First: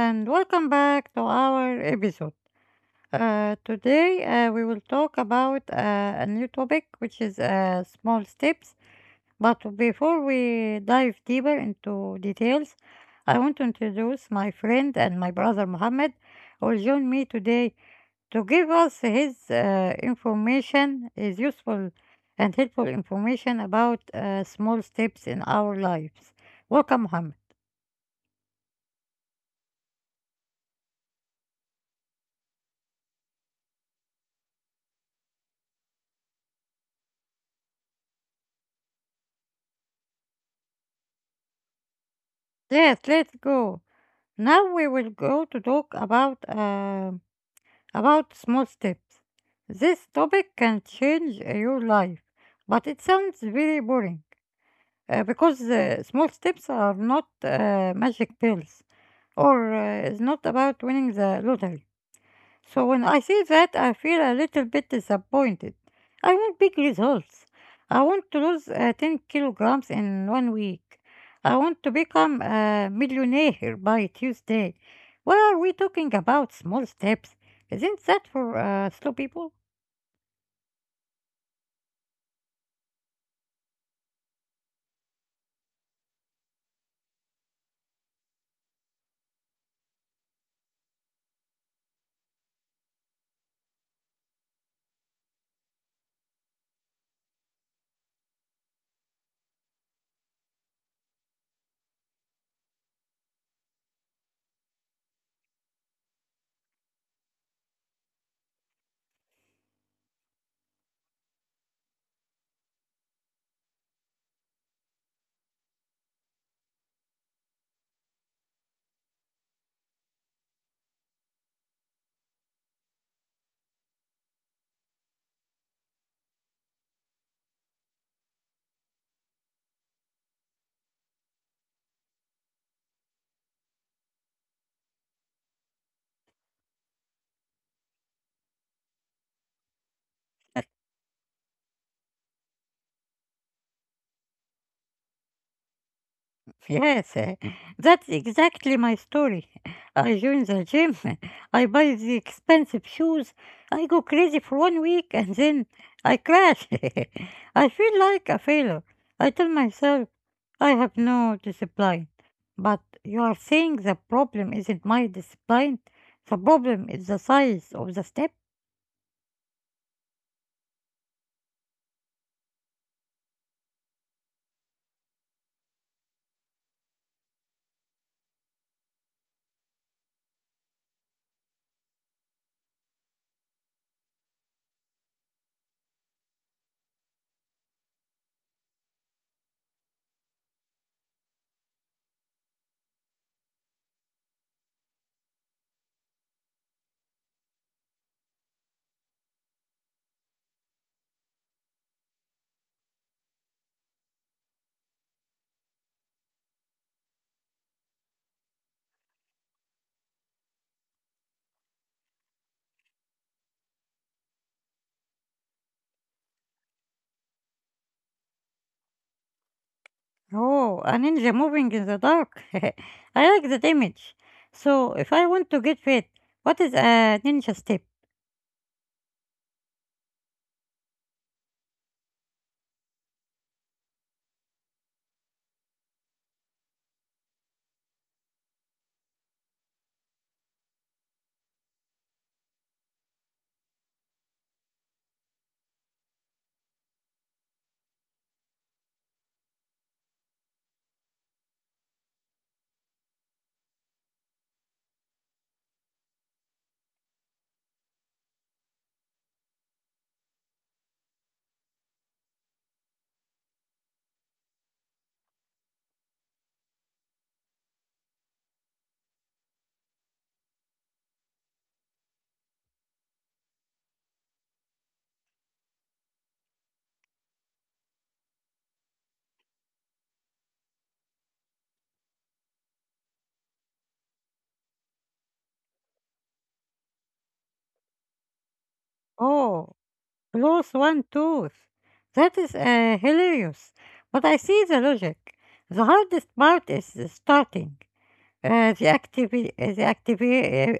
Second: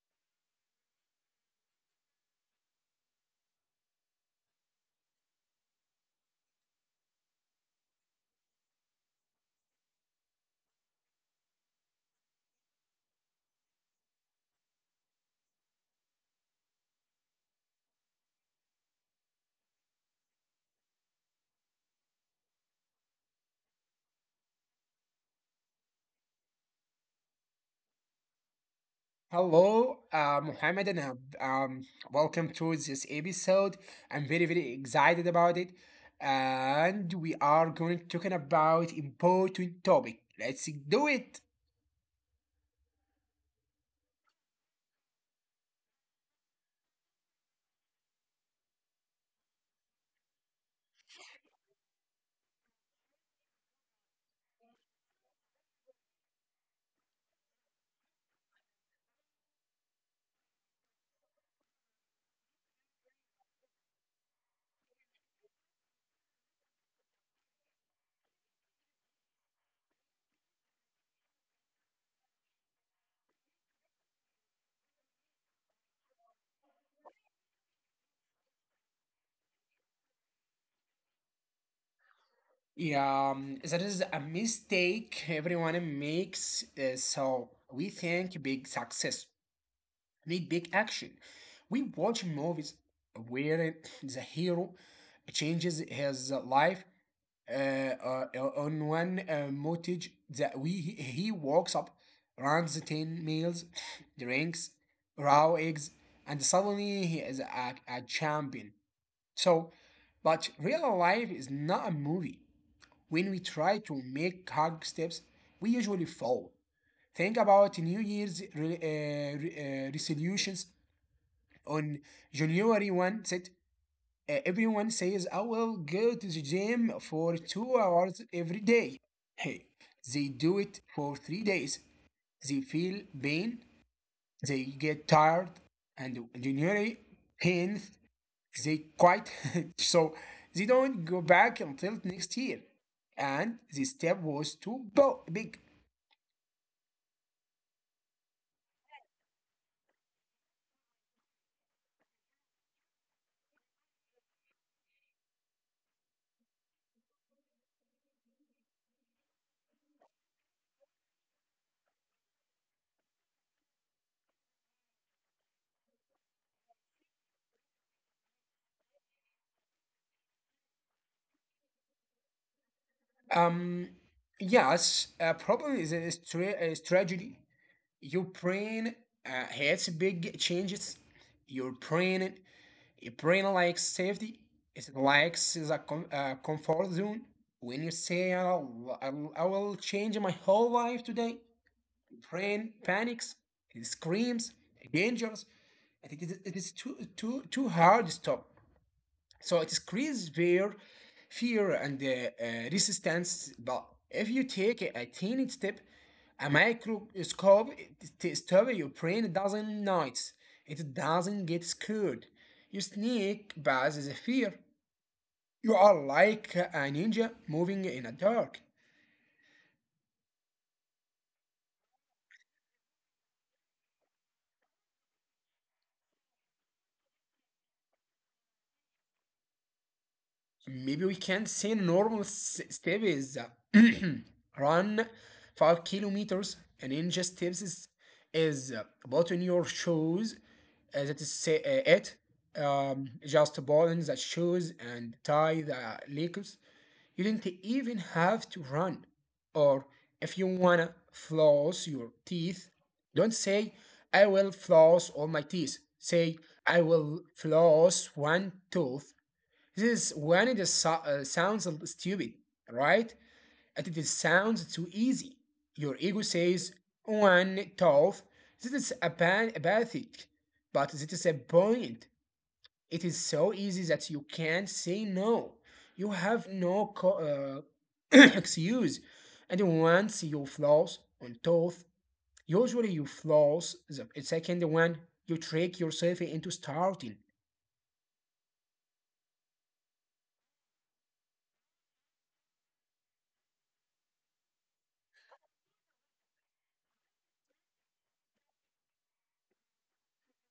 and welcome back to our episode. Today, we will talk about a new topic, which is small steps. But before we dive deeper into details, I want to introduce my friend and my brother Mohammed, who will join me today to give us his information, his useful and helpful information about small steps in our lives. Welcome, Mohammed. Hello, Mohammed, and welcome to this episode. I'm very, very excited about it, and we are going to talking about important topic. Let's do it. Yes, let's go. Now we will go to talk about about small steps. This topic can change your life, but it sounds very boring because small steps are not magic pills, or it's not about winning the lottery. So when I see that, I feel a little bit disappointed. I want big results. I want to lose 10 kilograms in one week. I want to become a millionaire by Tuesday. Why are we talking about small steps? Isn't that for slow people? Yeah, that is a mistake everyone makes. So we think big success need big action. We watch movies where the hero changes his life uh, uh, on one montage that he walks up, runs ten meals, drinks raw eggs, and suddenly he is a champion. So, but real life is not a movie. When we try to make hard steps, we usually fall. Think about New Year's resolutions on January 1st set everyone says I will go to the gym for 2 hours every day. Hey, they do it for 3 days. They feel pain, they get tired, and generally pain, they quit. So they don't go back until next year. And the step was too big. Yes, that's exactly my story. I join the gym, I buy the expensive shoes, I go crazy for one week and then I crash. I feel like a failure. I tell myself I have no discipline. But you are saying the problem isn't my discipline, the problem is the size of the step. Um, yes, a problem is a strategy your brain has big changes. Your brain, your brain likes safety. It likes the comfort zone. When you say I will change my whole life today, brain panics. It screams, dangers. And it is too, too, too hard to stop. So it creates fear, and resistance. But if you take a tiny step, a microscope to stop it, your brain doesn't notice. It doesn't get scared. You sneak past the fear. You are like a ninja moving in a dark. Oh, a ninja moving in the dark. I like that image. So, if I want to get fit, what is a ninja step? Maybe we can say normal step is run 5 kilometers, and in just steps is, button your shoes. That is say, it just button the shoes and tie the legs. You didn't even have to run, or if you wanna floss your teeth, don't say I will floss all my teeth. Say I will floss one tooth. This is when it sounds stupid, right? And it is sounds too easy. Your ego says, one tough, this is apathic. But this is a point. It is so easy that you can't say no. You have no excuse. And once you floss on tough, usually you floss the second one, you trick yourself into starting. Oh, plus one tooth. That is hilarious. But I see the logic. The hardest part is the starting. Uh, the activi- uh, the activi-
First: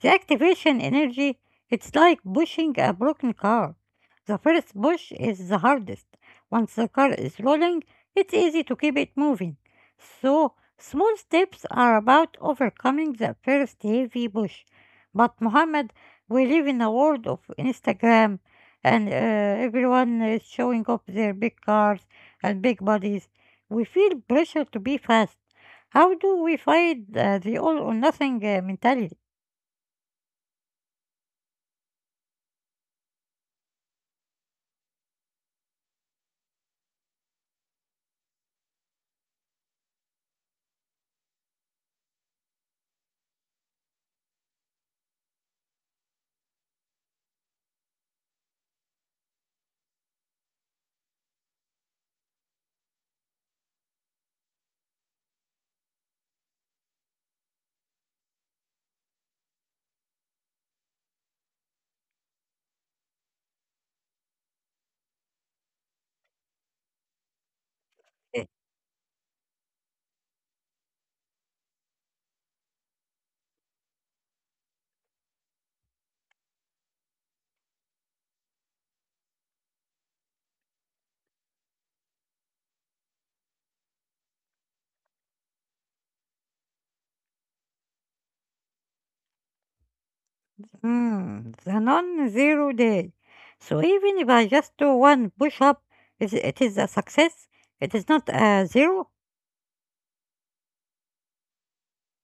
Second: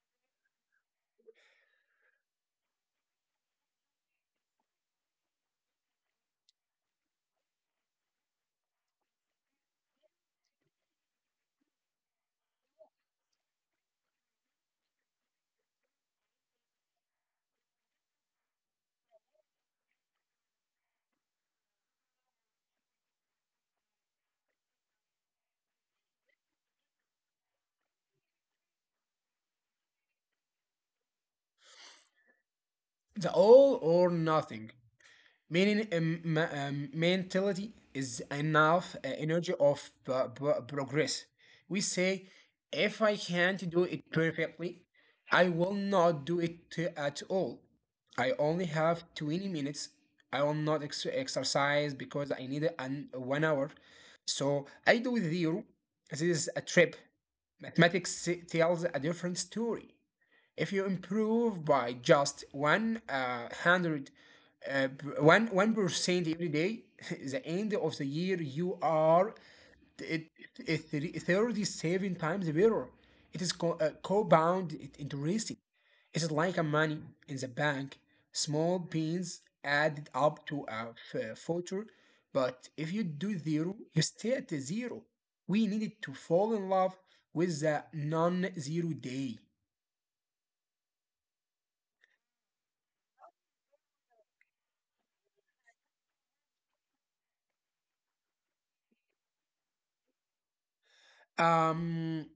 the activation energy, it's like pushing a broken car. The first push is the hardest. Once the car is rolling, it's easy to keep it moving. So, small steps are about overcoming the first heavy push. But, Muhammad, we live in a world of Instagram and everyone is showing off their big cars and big bodies. We feel pressure to be fast. How do we fight the all or nothing mentality? The all or nothing meaning, mentality is enough energy of progress. We say, if I can't do it perfectly, I will not do it at all. I only have 20 minutes. I will not exercise because I need 1 hour. So I do zero. This is a trip. Mathematics tells a different story. If you improve by just uh, one one percent every day, the end of the year you are it, it, it 37 times better. It is compound interest. It is like a money in the bank. Small pins added up to a future, but if you do zero, you stay at the zero. We needed to fall in love with the non-zero day. The non-zero day. So even if I just do one push-up, is it is a success. It is not a zero. Um,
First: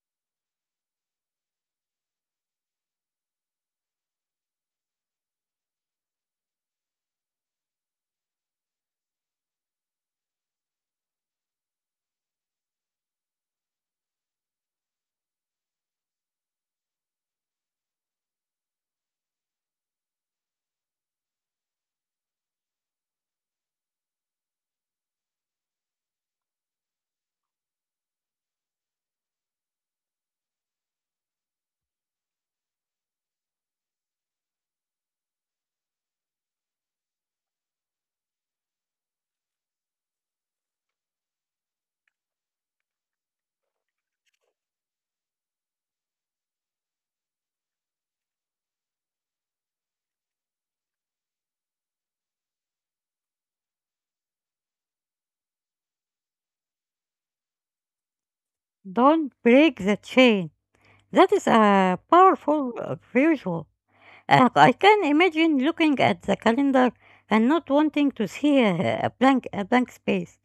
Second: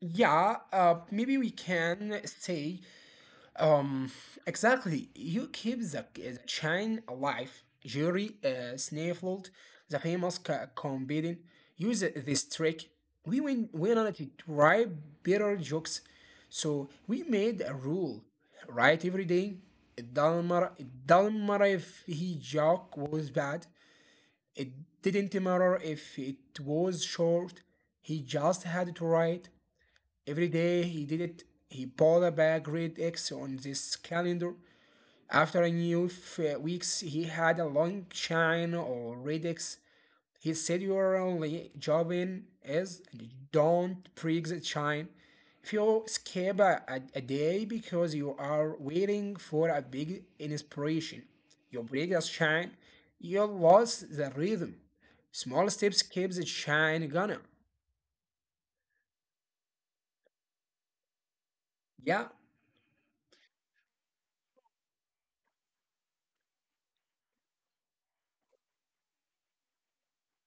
yeah, maybe we can say, um, exactly, you keep the chain alive. Jerry Snaffled, the famous comedian, used this trick. We went on to try better jokes, so we made a rule, right? Every day, it doesn't matter if he joke was bad, it didn't matter if it was short, he just had to write. Every day he did it. He pulled a great X on this calendar. After a knew weeks, he had a long shine or red X. He said your only job in is don't break the shine. If you skip a day because you are waiting for a big inspiration, you break the shine, you lost the rhythm. Small steps keep the shine gonna. Don't break the chain. That is a Yeah, powerful visual. I can imagine looking at the calendar and not wanting to see a blank space.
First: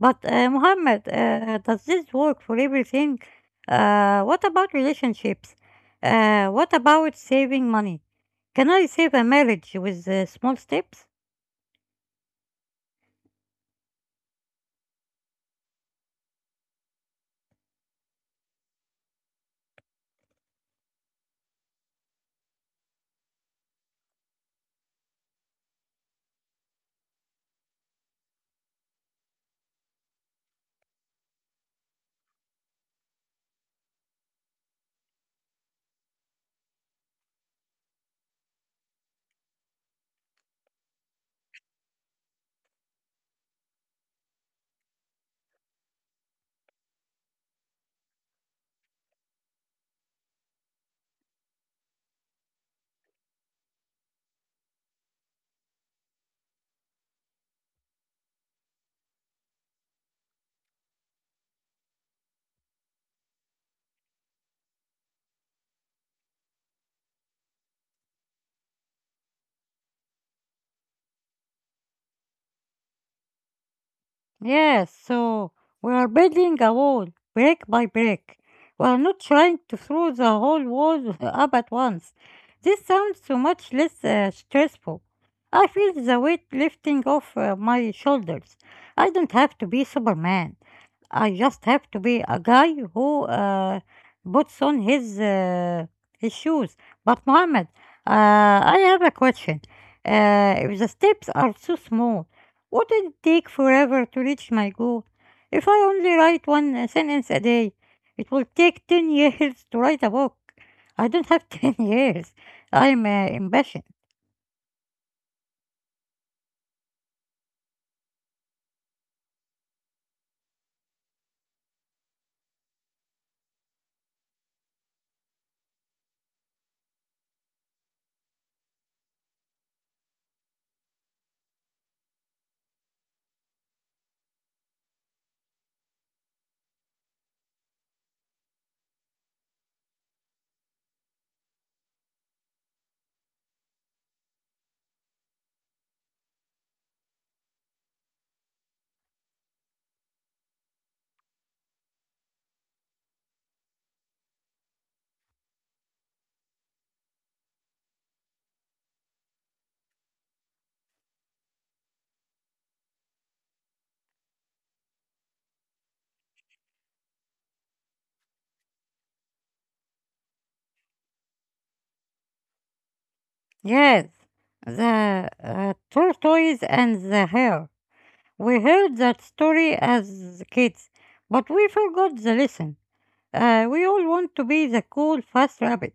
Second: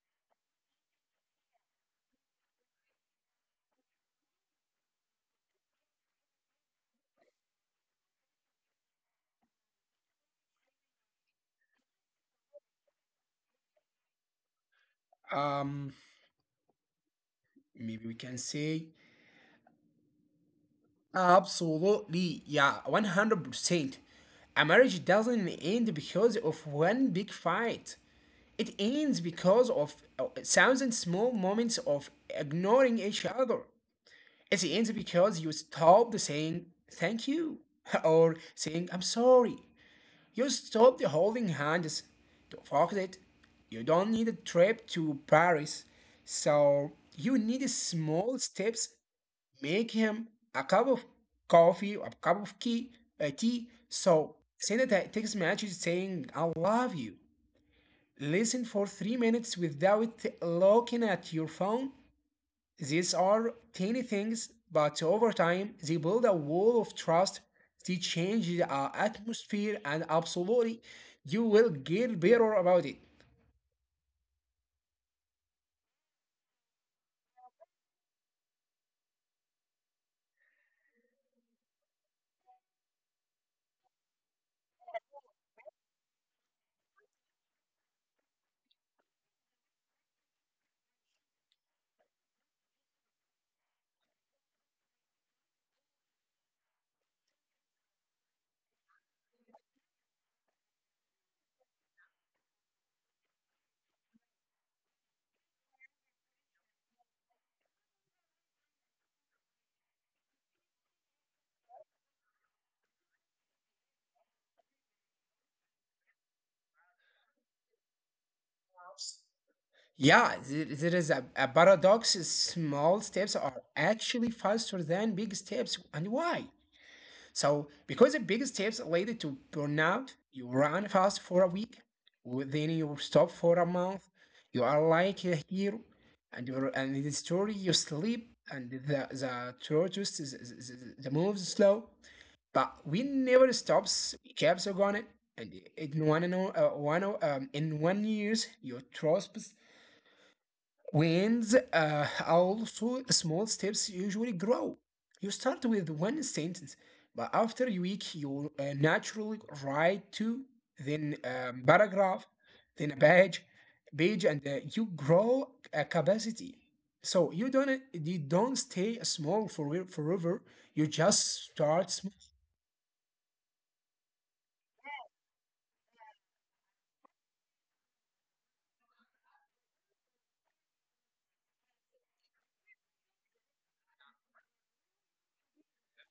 But Mohammed, does this work for everything? What about relationships? What about saving money? Can I save a marriage with small steps? um, maybe we can say absolutely, yeah, 100%. A marriage doesn't end because of one big fight. It ends because of thousand small moments of ignoring each other. It ends because you stopped saying thank you or saying I'm sorry. You stopped holding hands. Don't forget it. You don't need a trip to Paris. So you need small steps make him a cup of coffee, a cup of tea, a tea. So send a text message saying, I love you. Listen for 3 minutes without looking at your phone. These are tiny things, but over time, they build a wall of trust. They change the atmosphere, and absolutely, you will get better about it. Yes, so we are building a wall brick by brick. We are not trying to throw the whole wall up at once. This sounds so much less stressful. I feel the weight lifting off my shoulders. I don't have to be Superman. I just have to be a guy who puts on his his shoes. But Mohammed, I have a question. If the steps are too small, wouldn't it take forever to reach my goal? If I only write one sentence a day, it will take 10 years to write a book. I don't have 10 years. I'm impatient. Yeah, there is a paradox. Small steps are actually faster than big steps. And why? So, because the biggest tips related to burnout, you run fast for a week, then you stop for a month. You are like a hero, and you and in the story you sleep, and the tortoise is the moves slow, but we never stops. We keeps on going, and in one and o- one o- in 1 years your trust winds. Also small steps usually grow. You start with one sentence, but after a week, you naturally write two, then paragraph, then a page, and you grow a capacity. So you don't stay small for forever. You just start small. Yes, the tortoise and the hare. We heard that story as kids, but we forgot the lesson. We all want to be the cool, fast rabbit,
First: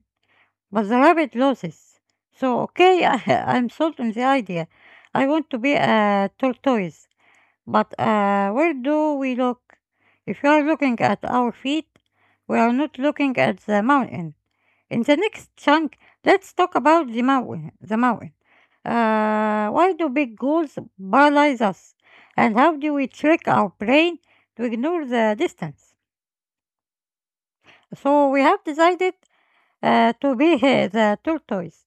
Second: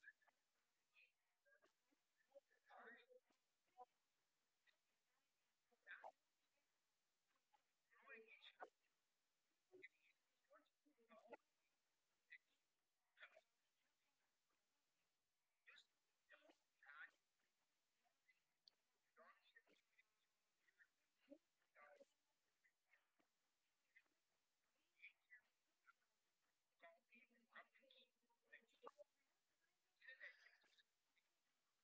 but the rabbit loses. So, okay, I'm sold on the idea. I want to be a tortoise. But where do we look? If you are looking at our feet, we are not looking at the mountain. In the next chunk, let's talk about the mountain. The mountain. Why do big goals paralyze us? And how do we trick our brain to ignore the distance? So we have decided to be the tortoise.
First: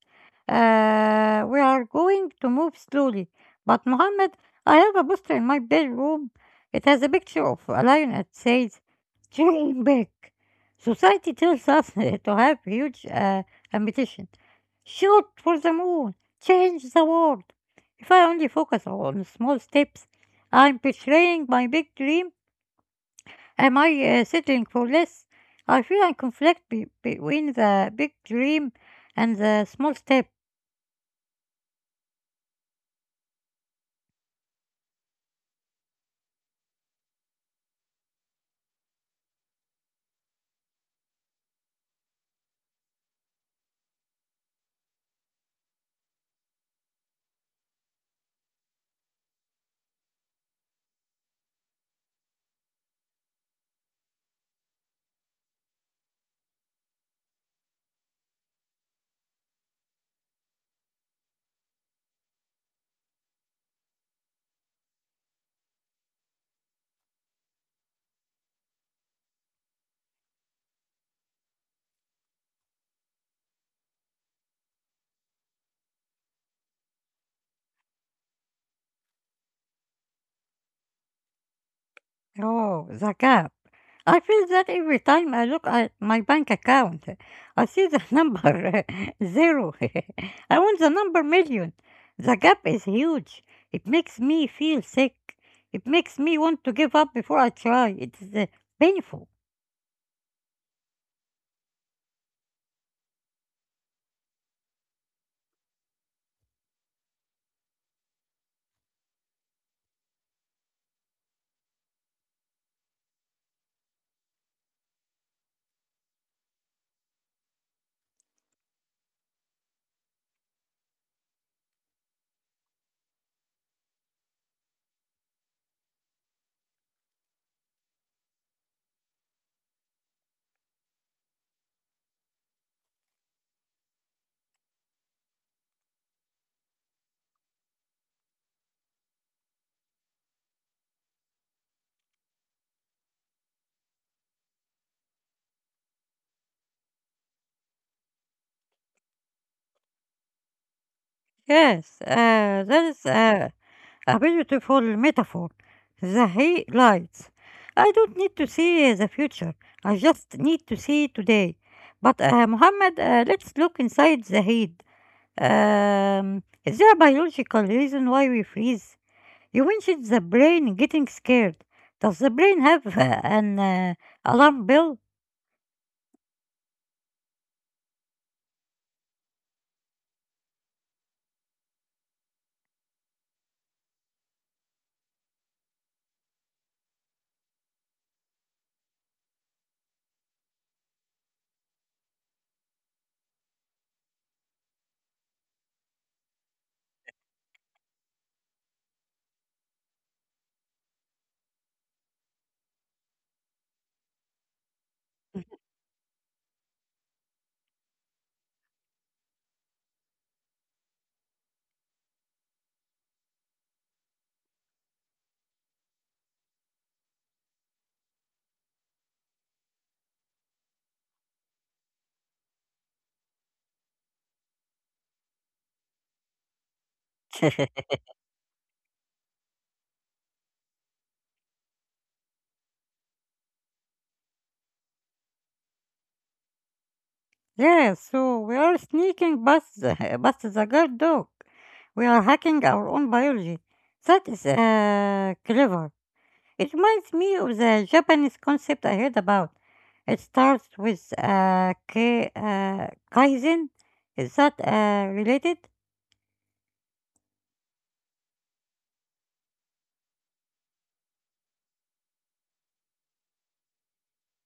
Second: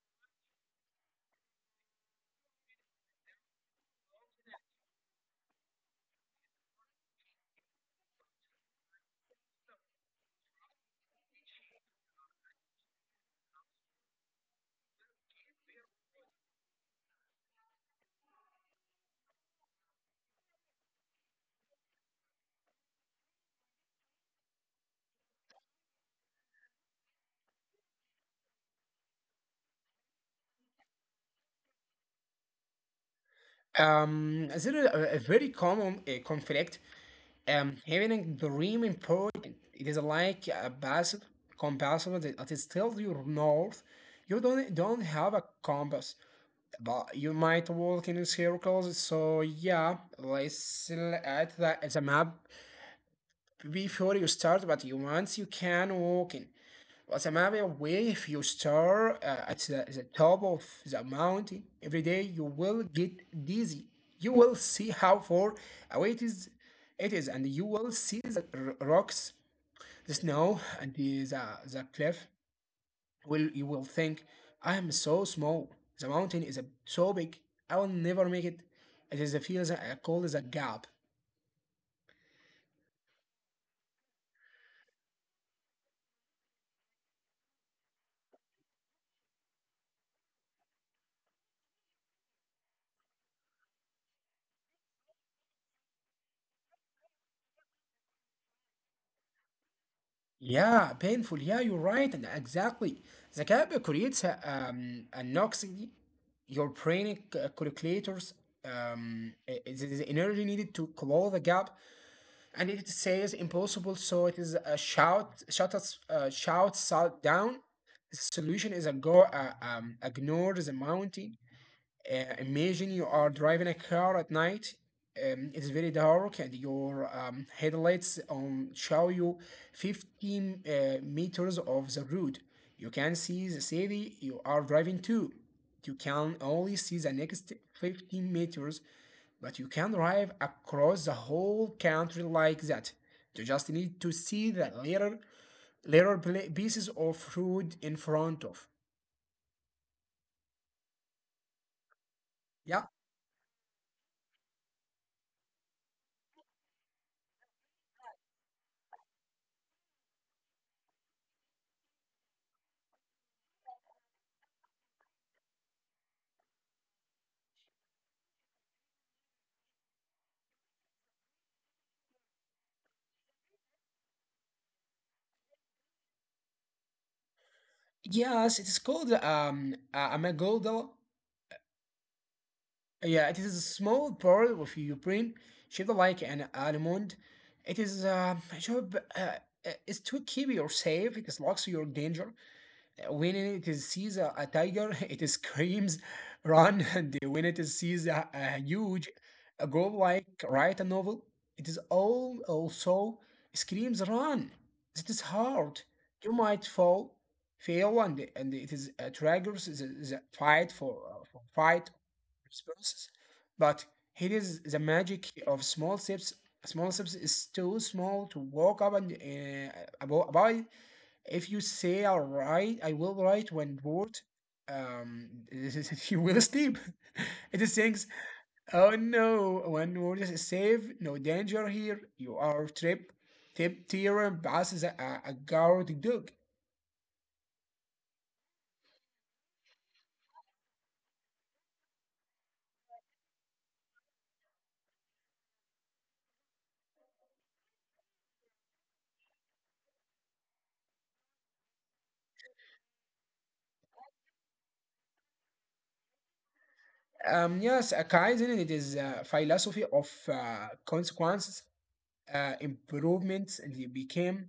We are going to move slowly. But Mohammed, I have a poster in my bedroom. It has a picture of a lion that says, Dream big. Society tells us to have huge ambition. Shoot for the moon. Change the world. If I only focus on small steps, I'm betraying my big dream. Am I settling for less? I feel I conflict between the big dream and the small step. There is a very common conflict having extreme important. It is like a passive compass that it is still your north. You don't have a compass, but you might walk in circles. So yeah, let's look at the map before you start. But you once you can walk in. As a matter of way, if you start at the top of the mountain every day, you will get dizzy. You will see how far away it is, and you will see the rocks, the snow, and the cliff. Will you will think, I am so small. The mountain is so big. I will never make it. It is a feels called as a gap. Oh, the gap. I feel that every time I look at my bank account, I see the number zero. I want the number million. The gap is huge. It makes me feel sick. It makes me want to give up before I try. It's painful. Yeah, painful. Yeah, you're right. and Exactly. The gap creates an oxy. Your brain calculators is the energy needed to close the gap, and it says impossible. So it is a shout, shut us, shout, shout down. The solution is a ignore the mountain. Imagine you are driving a car at night. It's very dark, and your headlights on show you 15 meters of the road. You can see the city you are driving to. You can only see the next 15 meters, but you can drive across the whole country like that. You just need to see the little pieces of road in front of. Yes, that Yeah, is a beautiful metaphor. The hay lights. I don't need to see the future. I just need to see today. But Muhammad, let's look inside the head. Is there a biological reason why we freeze? You mentioned the brain getting scared. Does the brain have an alarm bell? yes, it is called amygdala. Yeah, it is a small part of your brain shaped like an almond. It is job is to keep you safe. It is locks your danger when it is sees a tiger, it screams, run, and when it is sees a huge a goal like write a novel, it is all also screams, run. It is hard. You might fall, fail, and it is triggers the fight for fight responses. But here is the magic of small steps. Small steps is too small to walk up and avoid if you say I will write when bored, um, you will sleep. It is things, oh no, when word is safe, no danger here, you are trip, tip, theorem, passes a guard dog. Yeah, so we are sneaking past the guard dog. We are hacking our own biology. That is clever. It reminds me of the Japanese concept I heard about. It starts with Kaizen. Is that related? Yes, a Kaizen, it is a philosophy of consequences, improvements, and it became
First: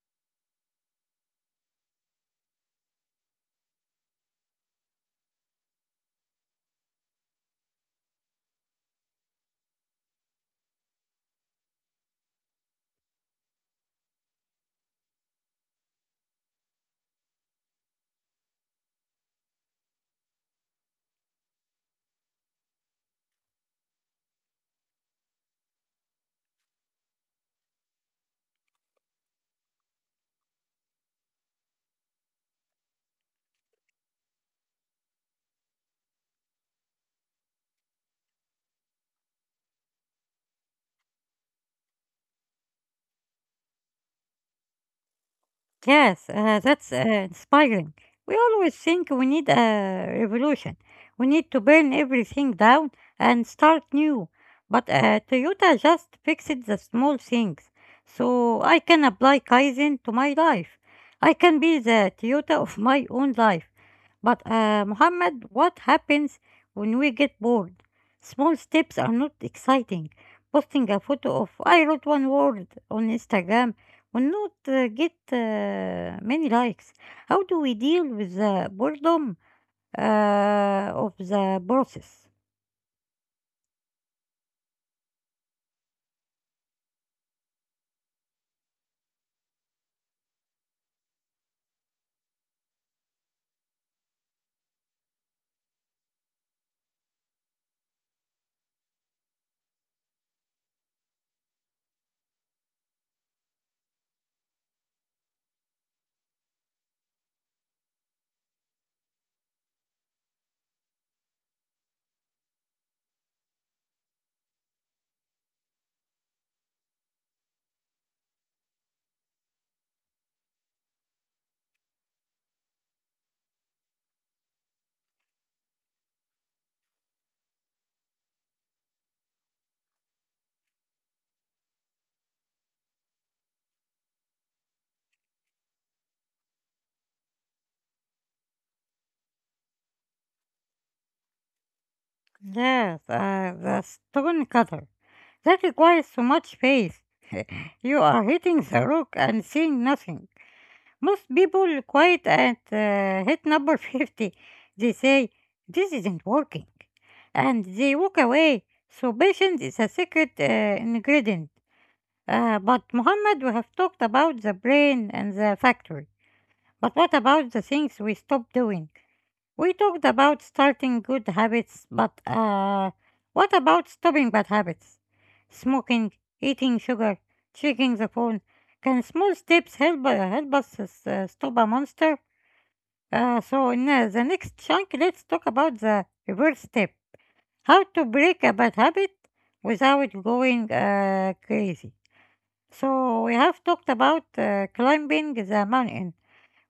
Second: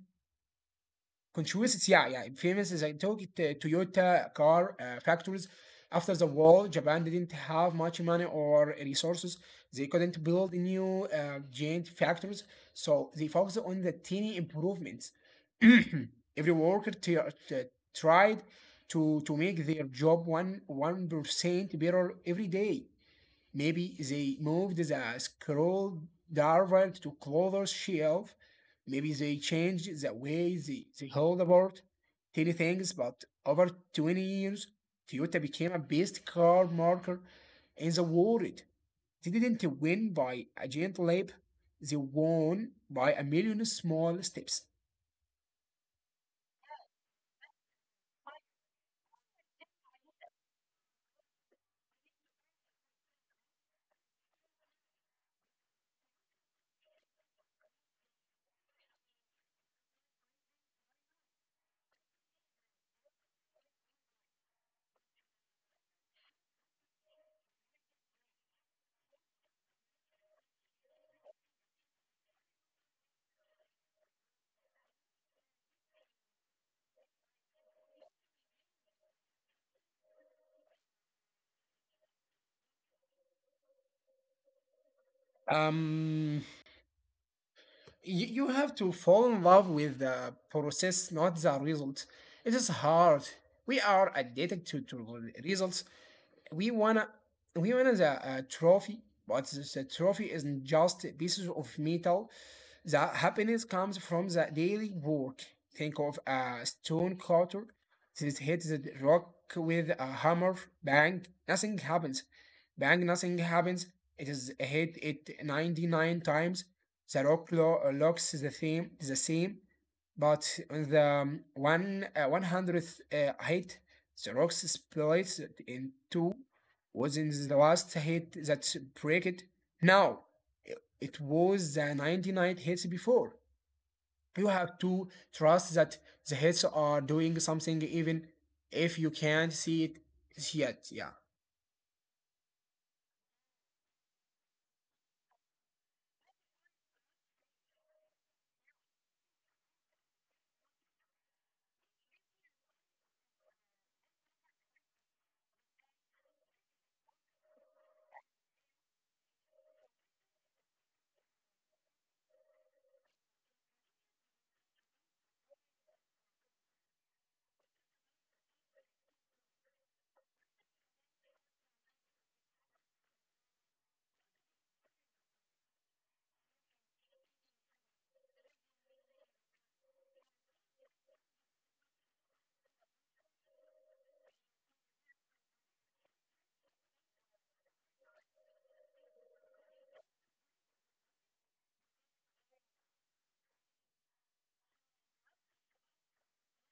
controversy, yeah, yeah. Famous is I took it Toyota car factories after the war. Japan didn't have much money or resources. They couldn't build new giant factories, so they focused on the tiny improvements. Every worker t- tried to make their job one one percent better every day. Maybe they moved the scroll diver to closer shelf. Maybe they changed the way they hold about tiny things, but over 20 years, Toyota became a best car marker in the world. They didn't win by a giant leap, they won by a million small steps. Yes, that's inspiring. We always think we need a revolution. We need to burn everything down and start new. But Toyota just fixed the small things. So I can apply Kaizen to my life. I can be the Toyota of my own life. But Muhammad, what happens when we get bored? Small steps are not exciting. Posting a photo of I wrote one word on Instagram will not get many likes. How do we deal with the boredom of the process? Um, you have to fall in love with the process, not the result. It is hard. We are addicted to results. We wanna we wanna the trophy, but the trophy isn't just pieces of metal. The happiness comes from the daily work. Think of a stone cutter that hits the rock with a hammer. Bang, nothing happens. Bang, nothing happens. It is hit it 99 times. The rock looks the same, but on the one 100th hit, the rock splits in two. Wasn't the last hit that break it? No, it was the 99 hits before. You have to trust that the hits are doing something even if you can't see it yet. Yeah. Yes, the stone cutter. That requires so much faith. You are hitting the rock and seeing nothing. Most people quit at hit number 50. They say, "This isn't working." And they walk away. So, patience is a secret ingredient. But Mohammed, we have talked about the brain and the factory. But what about the things we stop doing? We talked about starting good habits, but what about stopping bad habits? Smoking, eating sugar, checking the phone. Can small steps help help us stop a monster? So in the next chunk, let's talk about the reverse step: how to break a bad habit without going crazy. So we have talked about climbing the mountain.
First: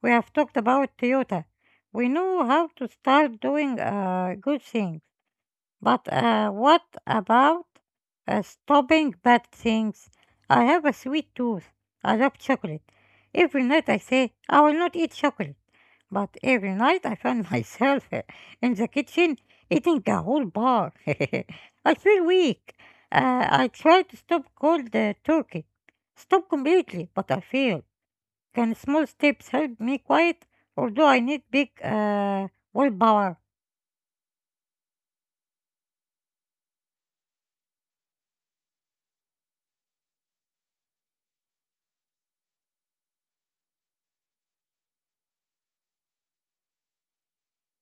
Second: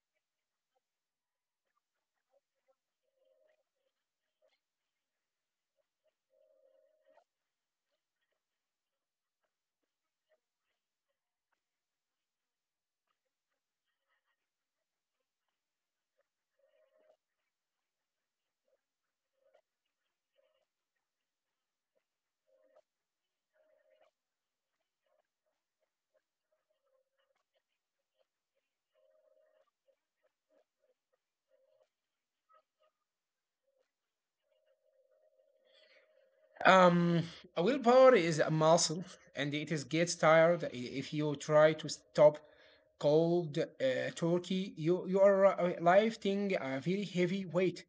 We have talked about Toyota. We know how to start doing a good thing. But what about stopping bad things? I have a sweet tooth. I love chocolate. Every night I say, I will not eat chocolate. But every night I find myself in the kitchen eating a whole bar. I feel weak. I try to stop cold turkey. Stop completely, but I fail. Can small steps help me quiet, or do I need big willpower? Um, Willpower is a muscle, and it is gets tired if you try to stop cold turkey. You are lifting a very heavy weight.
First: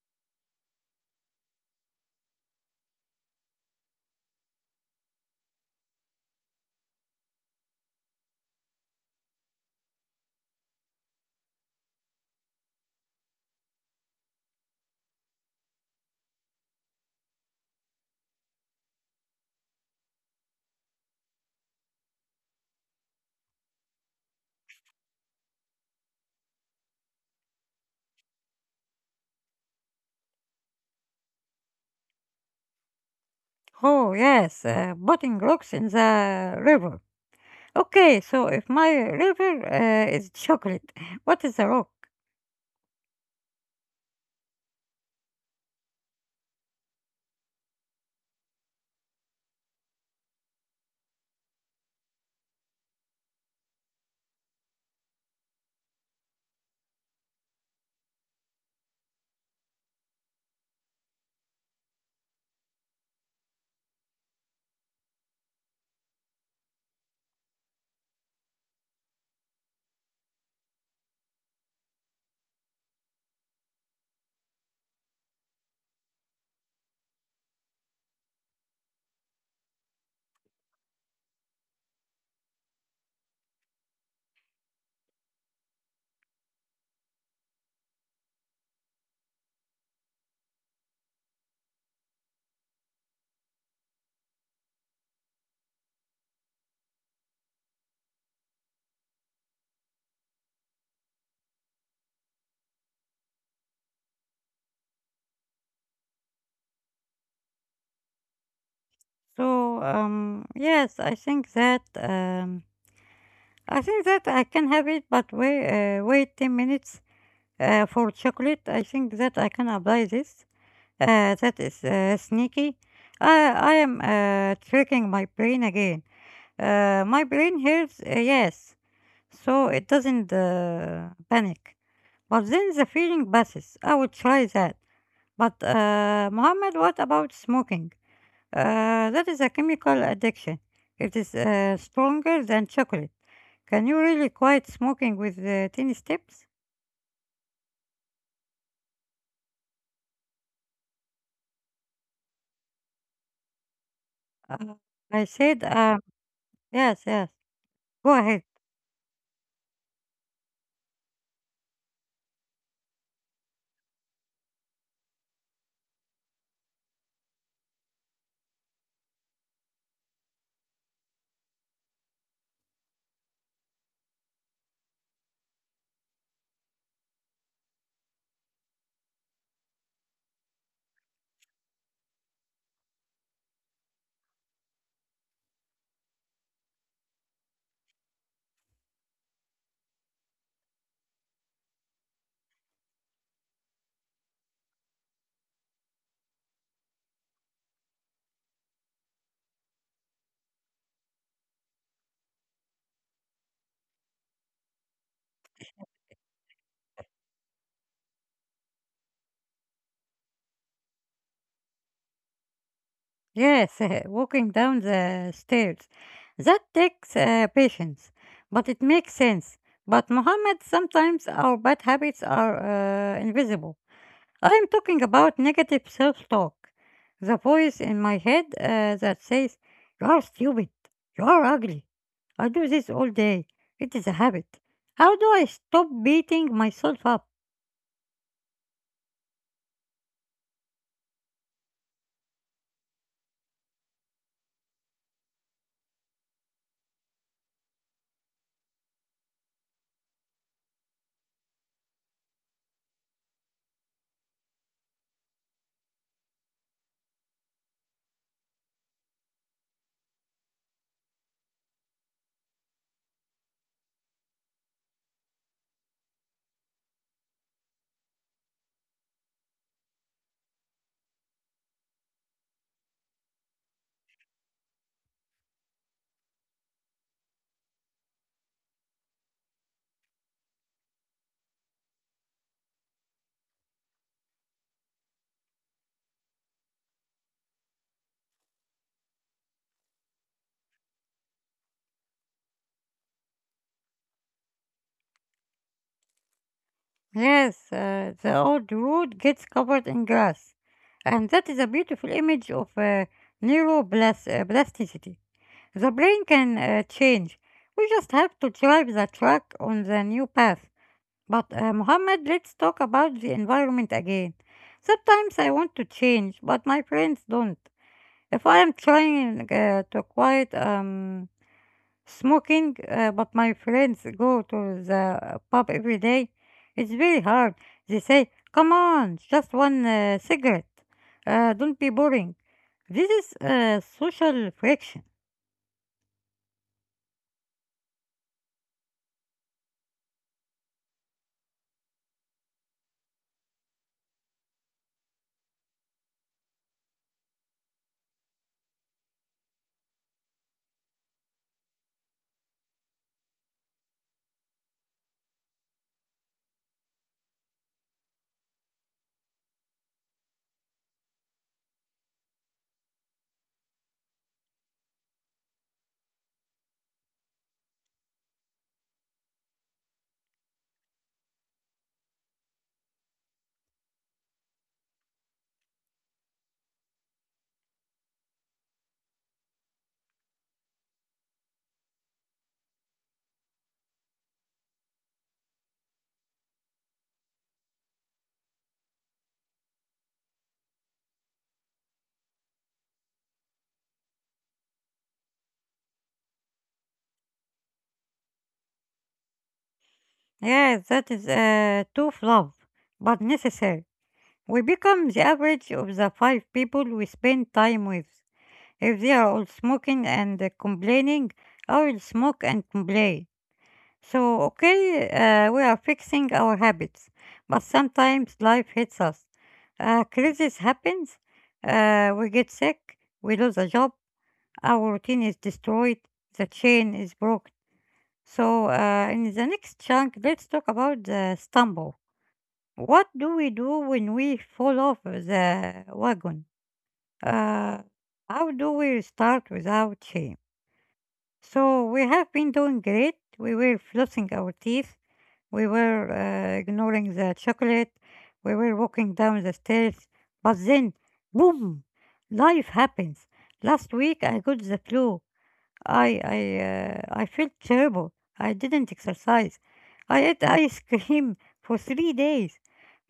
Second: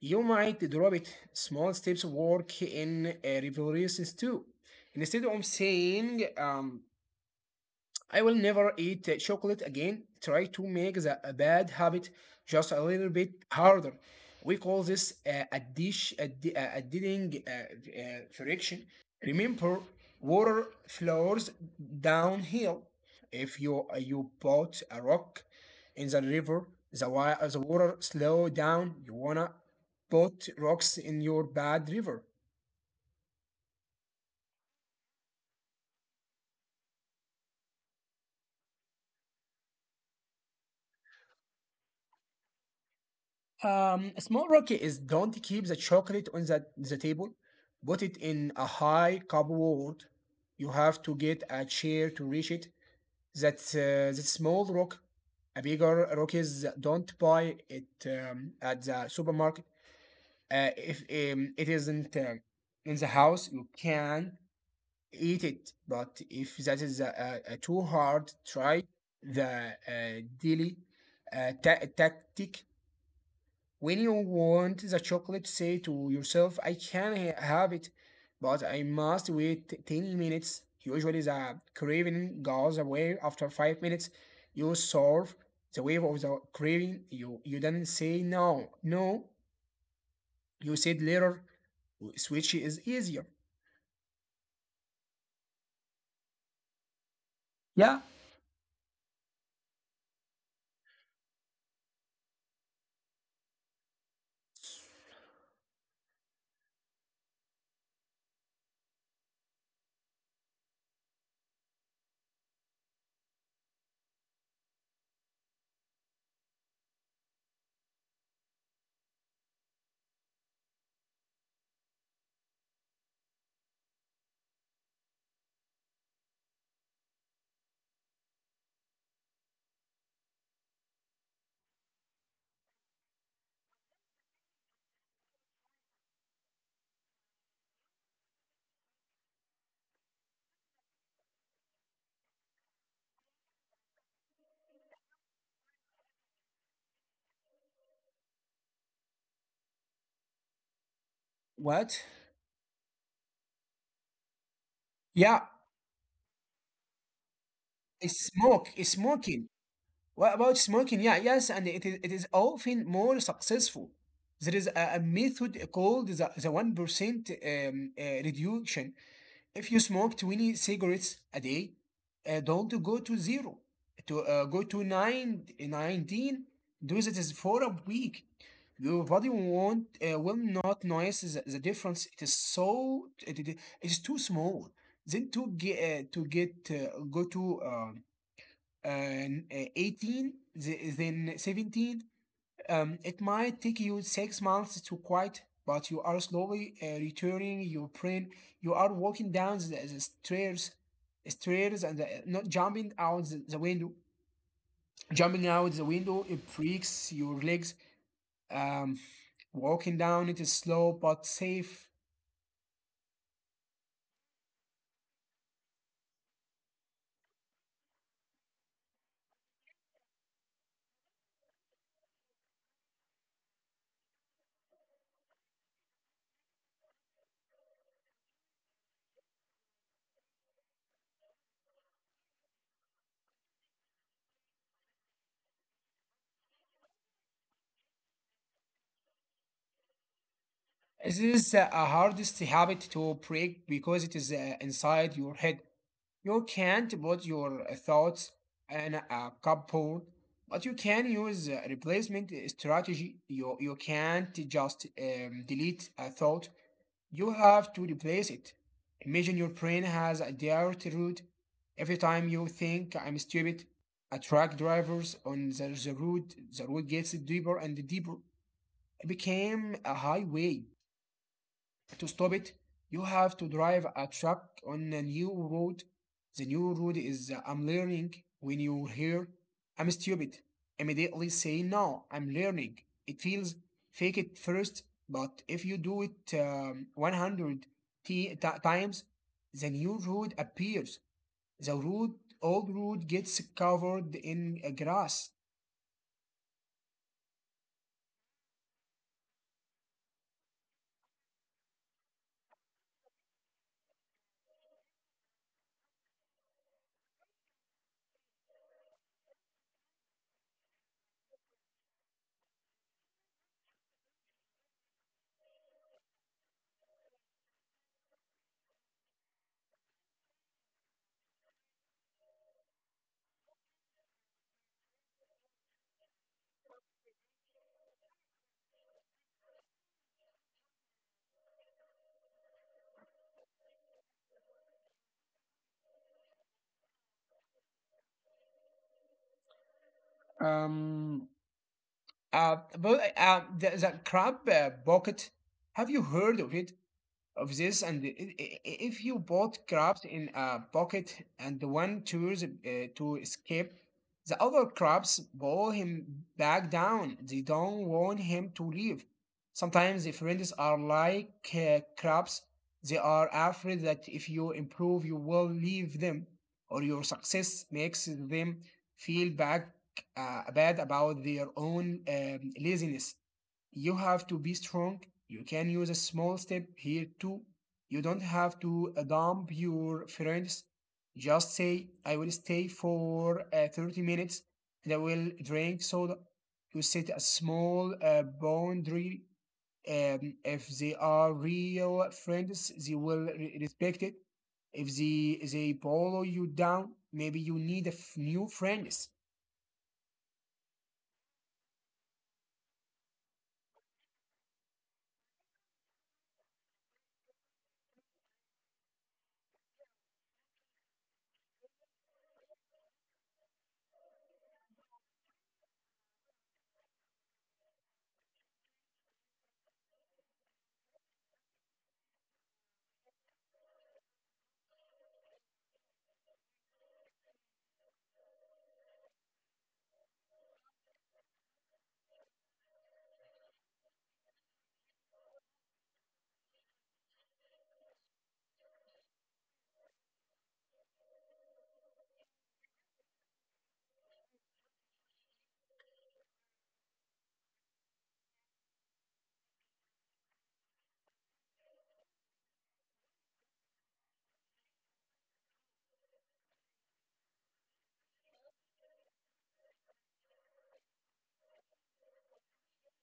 You might drop it. Small steps work in reverses too. Instead of saying I will never eat chocolate again. Try to make the a bad habit just a little bit harder. We call this a dish, a, di- a didding friction. Remember, water flows downhill. If you put a rock in the river, the water slow down. You wanna put rocks in your bad river. Oh, yes, putting rocks in the river. Okay, so if my river is chocolate, what is a rock? A small rookie is don't keep the chocolate on the table. Put it in a high cupboard. You have to get a chair to reach it. That's the small rock. A bigger rookies don't buy it at the supermarket. If it isn't in the house, you can eat it. But if that is too hard, try the daily tactic when you want the chocolate, say to yourself, I can have it, but I must wait 10 minutes. Usually the craving goes away after 5 minutes. You solve the wave of the craving. You didn't say no. No, you said later, switch is easier. Yeah. So, yes, I think that I can have it, but wait 10 minutes for chocolate. I think that I can apply this. That is sneaky. I am tricking my brain again. My brain hears yes. So it doesn't panic. But then the feeling passes. I would try that. But Mohammed, what about smoking? That is a chemical addiction. It is stronger than chocolate. Can you really quit smoking with tiny steps? What? Uh, I Yeah, said, yes, yes. Go it's ahead. smoke. It's smoking. What about smoking? Yeah, yes, and it is often more successful. There is a method called the 1% reduction. If you smoke 20 cigarettes a day, don't go to zero. To go to nine nineteen. Do it is for a week. Your body won't, will not notice the difference. It is so, it is too small. Then go to and 18, then 17. It might take you 6 months to quit, but you are slowly returning your brain. You are walking down the stairs, and not jumping out the window. Jumping out the window, it breaks your legs. um, Walking down, it is slow but safe. Yes, walking down the stairs. That takes patience, but it makes sense. But Mohammed, sometimes our bad habits are invisible. I am talking about negative self-talk, the voice in my head that says, "You are stupid. You are ugly. I do this all day. It is a habit." How do I stop beating myself up? This is the hardest habit to break because it is inside your head. You can't put your thoughts in a cupboard, but you can use a replacement strategy. You can't just delete a thought, you have to replace it. Imagine your brain has a dirt route. Every time you think I'm stupid, a truck drivers on the road gets deeper and deeper. It became a highway. To stop it, you have to drive a truck on a new road. The new road is I'm learning. When you hear I'm stupid, immediately say no, I'm learning. It feels fake at first, but if you do it 100 times, the new road appears. The road, old road gets covered in grass. Yes, the old road gets covered in grass. And that is a beautiful image of neuroplasticity. The brain can change. We just have to drive the truck on the new path. But Mohammed, let's talk about the environment again. Sometimes I want to change, but my friends don't. If I am trying to quiet smoking, but my friends go to the pub every day. It's very hard. They say, come on, just one cigarette. Don't be boring. This is social friction. Um, but the crab bucket, have you heard of it? Of this and I- If you both crabs in a bucket and one chooses to escape, the other crabs pull him back down. They don't want him to leave. Sometimes the friends are like crabs. They are afraid that if you improve you will leave them, or your success makes them feel back bad about their own laziness. You have to be strong. You can use a small step here too. You don't have to dump your friends. Just say, I will stay for 30 minutes and I will drink soda. You set a small boundary. If they are real friends, they will respect it. If they follow you down, maybe you need a new friends. Yes, that is tough love, but necessary. We become the average of the five people we spend time with. If they are all smoking and complaining, I will smoke and complain. So, okay, we are fixing our habits, but sometimes life hits us. Crisis happens, we get sick, we lose a job, our routine is destroyed, the chain is broken. So, in the next chunk, let's talk about the stumble. What do we do when we fall off the wagon? Uh, how do we start without shame? So, we have been doing great. We were flossing our teeth. We were ignoring the chocolate. We were walking down the stairs. But then, boom! Life happens. Last week I got the flu. I I felt terrible. I didn't exercise. I ate ice cream for 3 days.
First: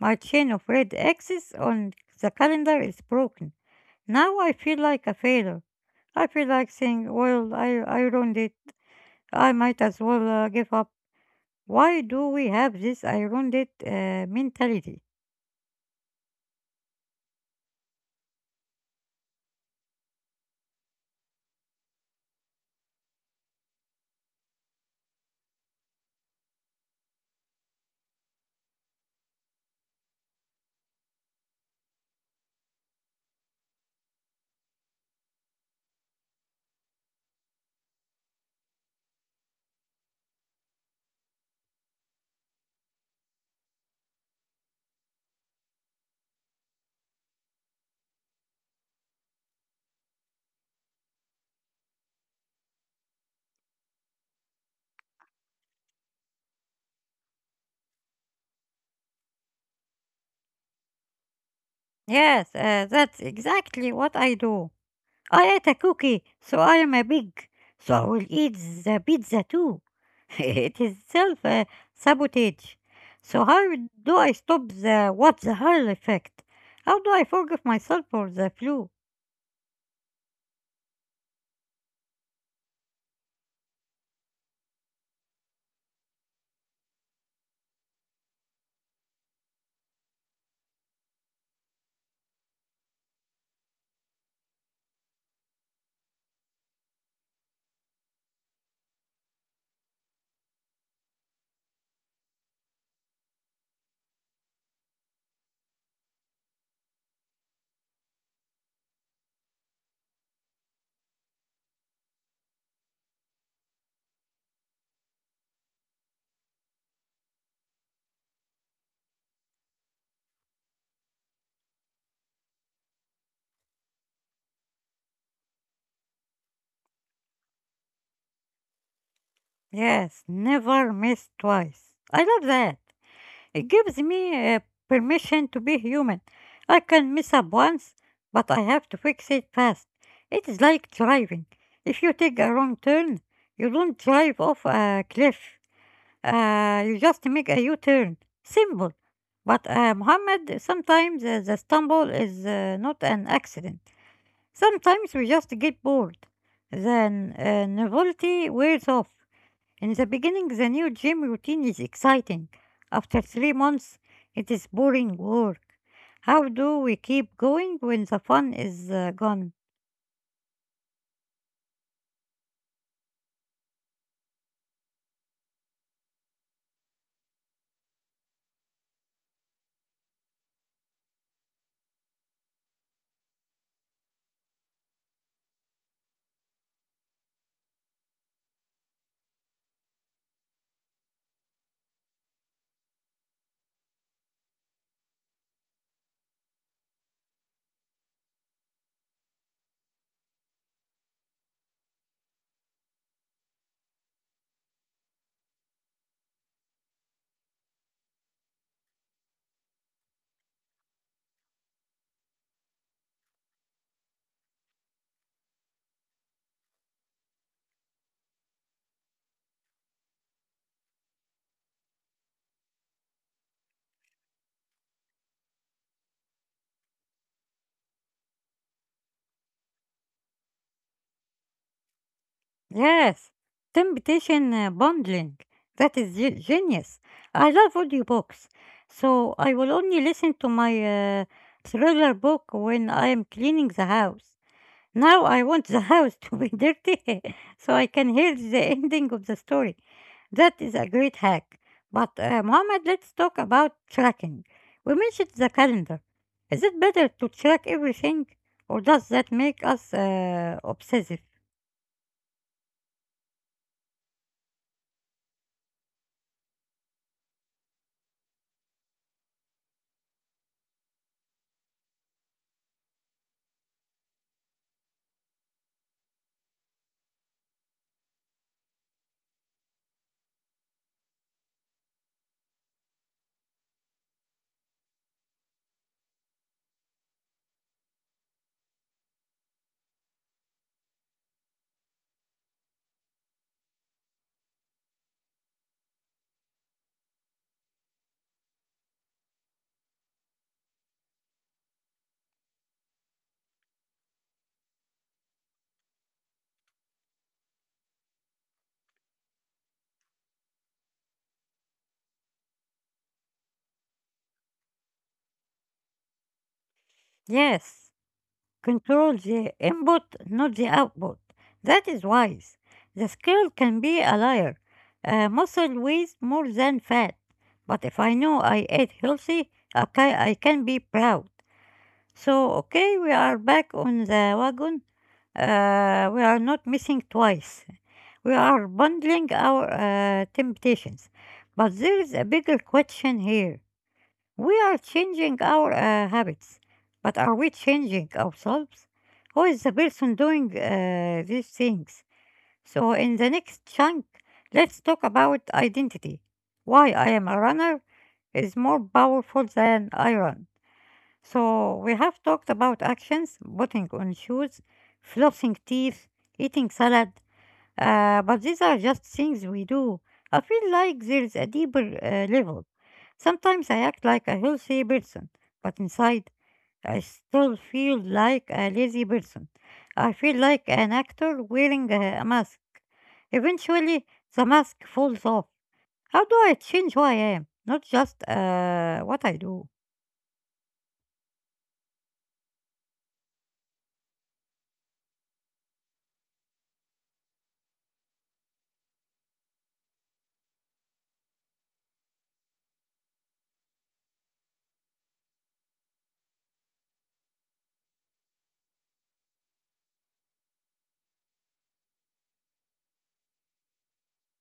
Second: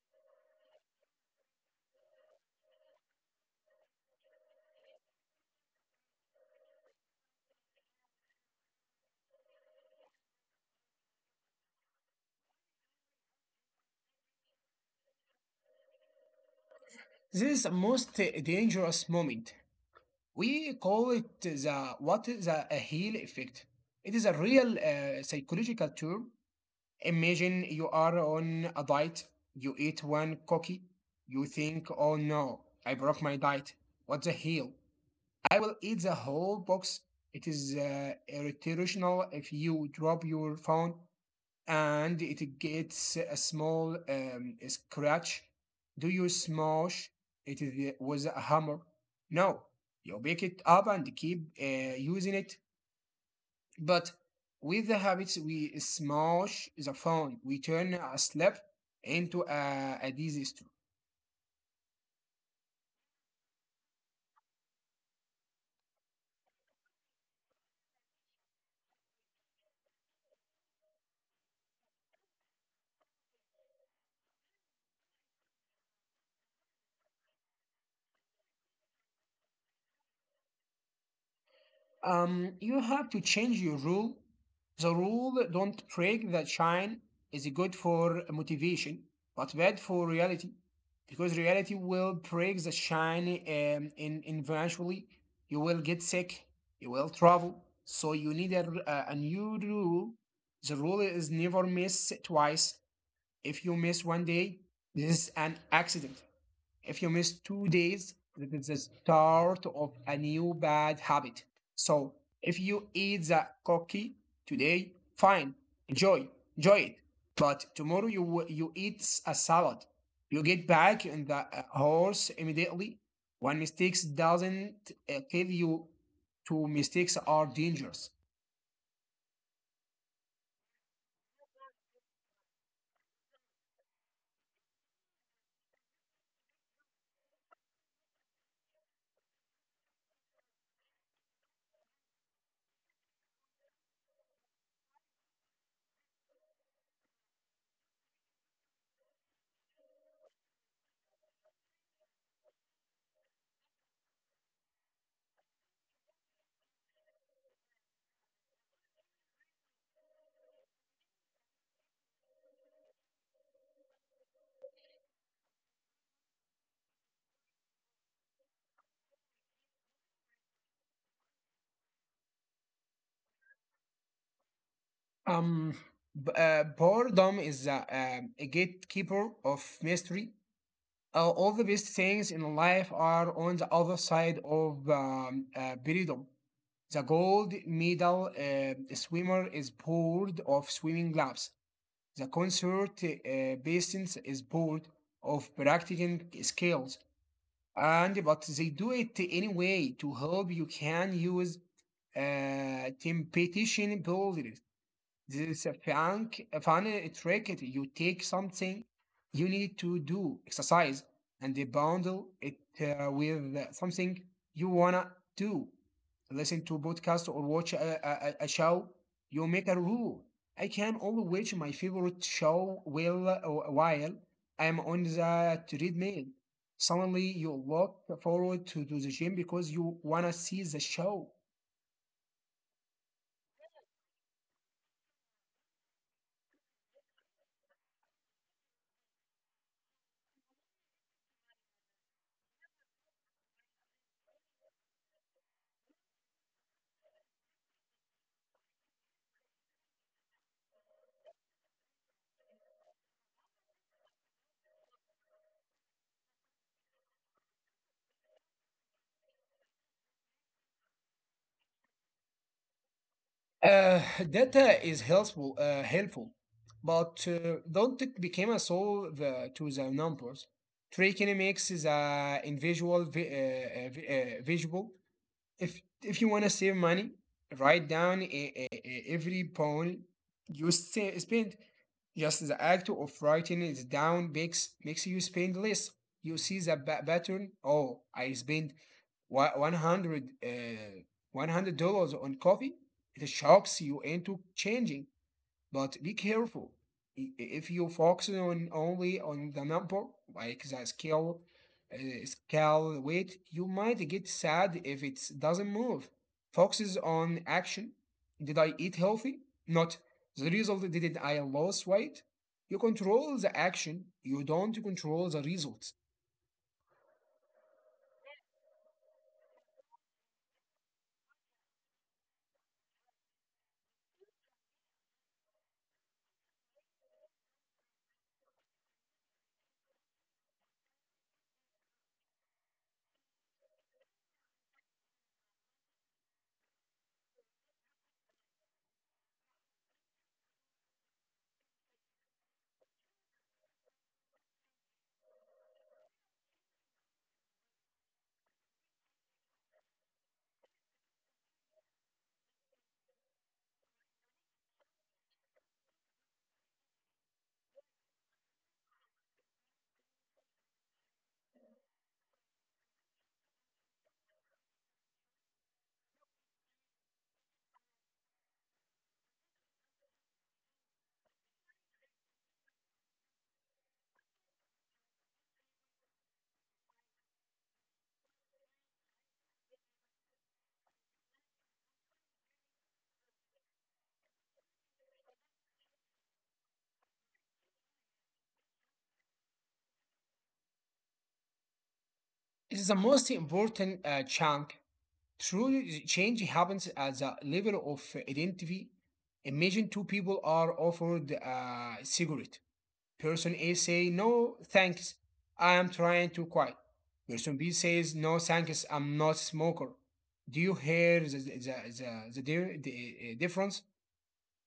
My chain of red X's on the calendar is broken. Now I feel like a failure. I feel like saying, well, I ruined it. I might as well give up. Why do we have this ironic mentality? This is the most dangerous moment. We call it the what the a heel effect. It is a real psychological term. Imagine you are on a diet, you eat one cookie, you think, oh no, I broke my diet. What's a heel? I will eat the whole box. It is irritational. If you drop your phone and it gets a small scratch. Do you smash it with a hammer? No, you pick it up and keep using it. But with the habits, we smash the phone. We turn a slap into a disaster. Yes, that's exactly what I do. I ate a cookie, so I am a pig, so I will eat the pizza too. It is self sabotage. So, how do I stop the what the hell effect? How do I forgive myself for the flu? You have to change your rule. The rule don't break the shine is good for motivation, but bad for reality, because reality will break the shine in eventually. You will get sick. You will travel. So you need a, r- a new rule. The rule is never miss twice. If you miss one day, this is an accident. If you miss 2 days, that is the start of a new bad habit. So if you eat the cookie today, fine, enjoy, enjoy it. But tomorrow you eat a salad. You get back in the horse immediately. One mistake doesn't kill you. Two mistakes are dangerous. Yes, never miss twice. I love that. It gives me permission to be human. I can mess up once, but I have to fix it fast. It is like driving. If you take a wrong turn, you don't drive off a cliff. You just make a U-turn. Simple. But Muhammad, sometimes the stumble is not an accident. Sometimes we just get bored. Then novelty wears off. In the beginning, the new gym routine is exciting. After 3 months, it is boring work. How do we keep going when the fun is gone? Um, Boredom is a gatekeeper of mystery. All the best things in life are on the other side of boredom. The gold medal swimmer is bored of swimming laps. The concert basins is bored of practicing skills. And but they do it anyway. To help you can use competition builders. This is a fun trick. You take something you need to do, exercise, and they bundle it with something you wanna do. Listen to podcast or watch a show. You make a rule. I can only watch my favorite show while I'm on the treadmill. Suddenly, you look forward to the gym because you wanna see the show. Yes, temptation bundling. That is genius. I love audiobooks, so I will only listen to my thriller book when I am cleaning the house. Now I want the house to be dirty so I can hear the ending of the story. That is a great hack. But Mohammed, let's talk about tracking. We mentioned the calendar. Is it better to track everything, or does that make us obsessive? Uh, Data is helpful, but don't it become a solve to the numbers. Tracking makes the individual visible. If you want to save money, write down every pound you spend. Just the act of writing it down makes you spend less. You see the pattern. Oh, I spent one hundred uh, $100 on coffee. It shocks you into changing. But be careful. If you focus on only on the number, like the scale, scale weight, you might get sad if it doesn't move. Focuses on action. Did I eat healthy? Not the result. Did I lose weight? You control the action. You don't control the results. Yes. Control the input, not the output. That is wise. The scale can be a liar. Muscle weighs more than fat. But if I know I ate healthy, I can be proud. So, okay, we are back on the wagon. We are not missing twice. We are bundling our temptations. But there is a bigger question here. We are changing our habits, but are we changing ourselves? Who is the person doing these things? So, in the next chunk, let's talk about identity. Why I am a runner is more powerful than I run. So, we have talked about actions, putting on shoes, flossing teeth, eating salad, but these are just things we do. I feel like there's a deeper level. Sometimes I act like a healthy person, but inside I still feel like a lazy person. I feel like an actor wearing a mask. Eventually, the mask falls off. How do I change who I am, not just what I do? It's the most important chunk. True change happens at the level of identity. Imagine two people are offered a cigarette. Person A say no thanks. I am trying to quit. Person B says no thanks. I'm not a smoker. Do you hear the difference?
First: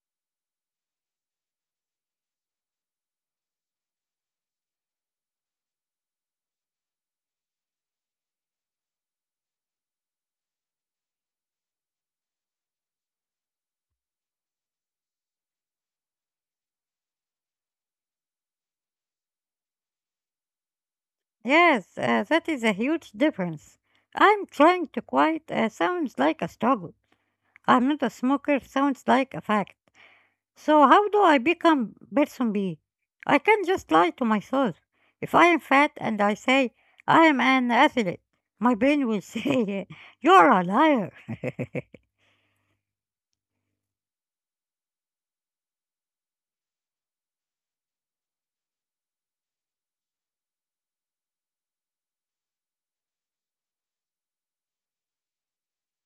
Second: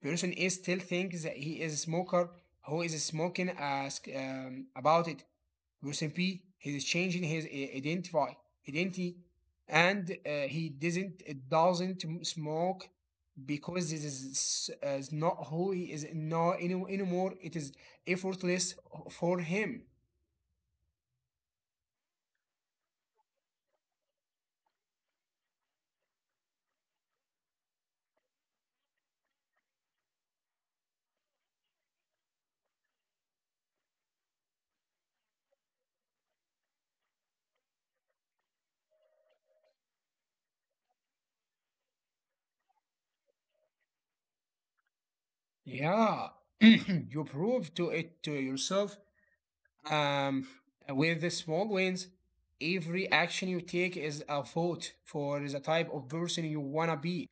Person is still thinks that he is a smoker who is smoking ask about it. Person B, he is changing his identify identity, and he doesn't smoke because is not who he is not anymore. It is effortless for him. Yes, that is a huge difference. I'm trying to quiet sounds like a struggle. I'm not a smoker sounds like a fact. So how do I become person B? I can't just lie to myself. If I am fat and I say I am an athlete, my brain will say you're a liar. Yeah, you prove to it to yourself um, with the small wins. Every action you take is a vote for the type of person you wanna be.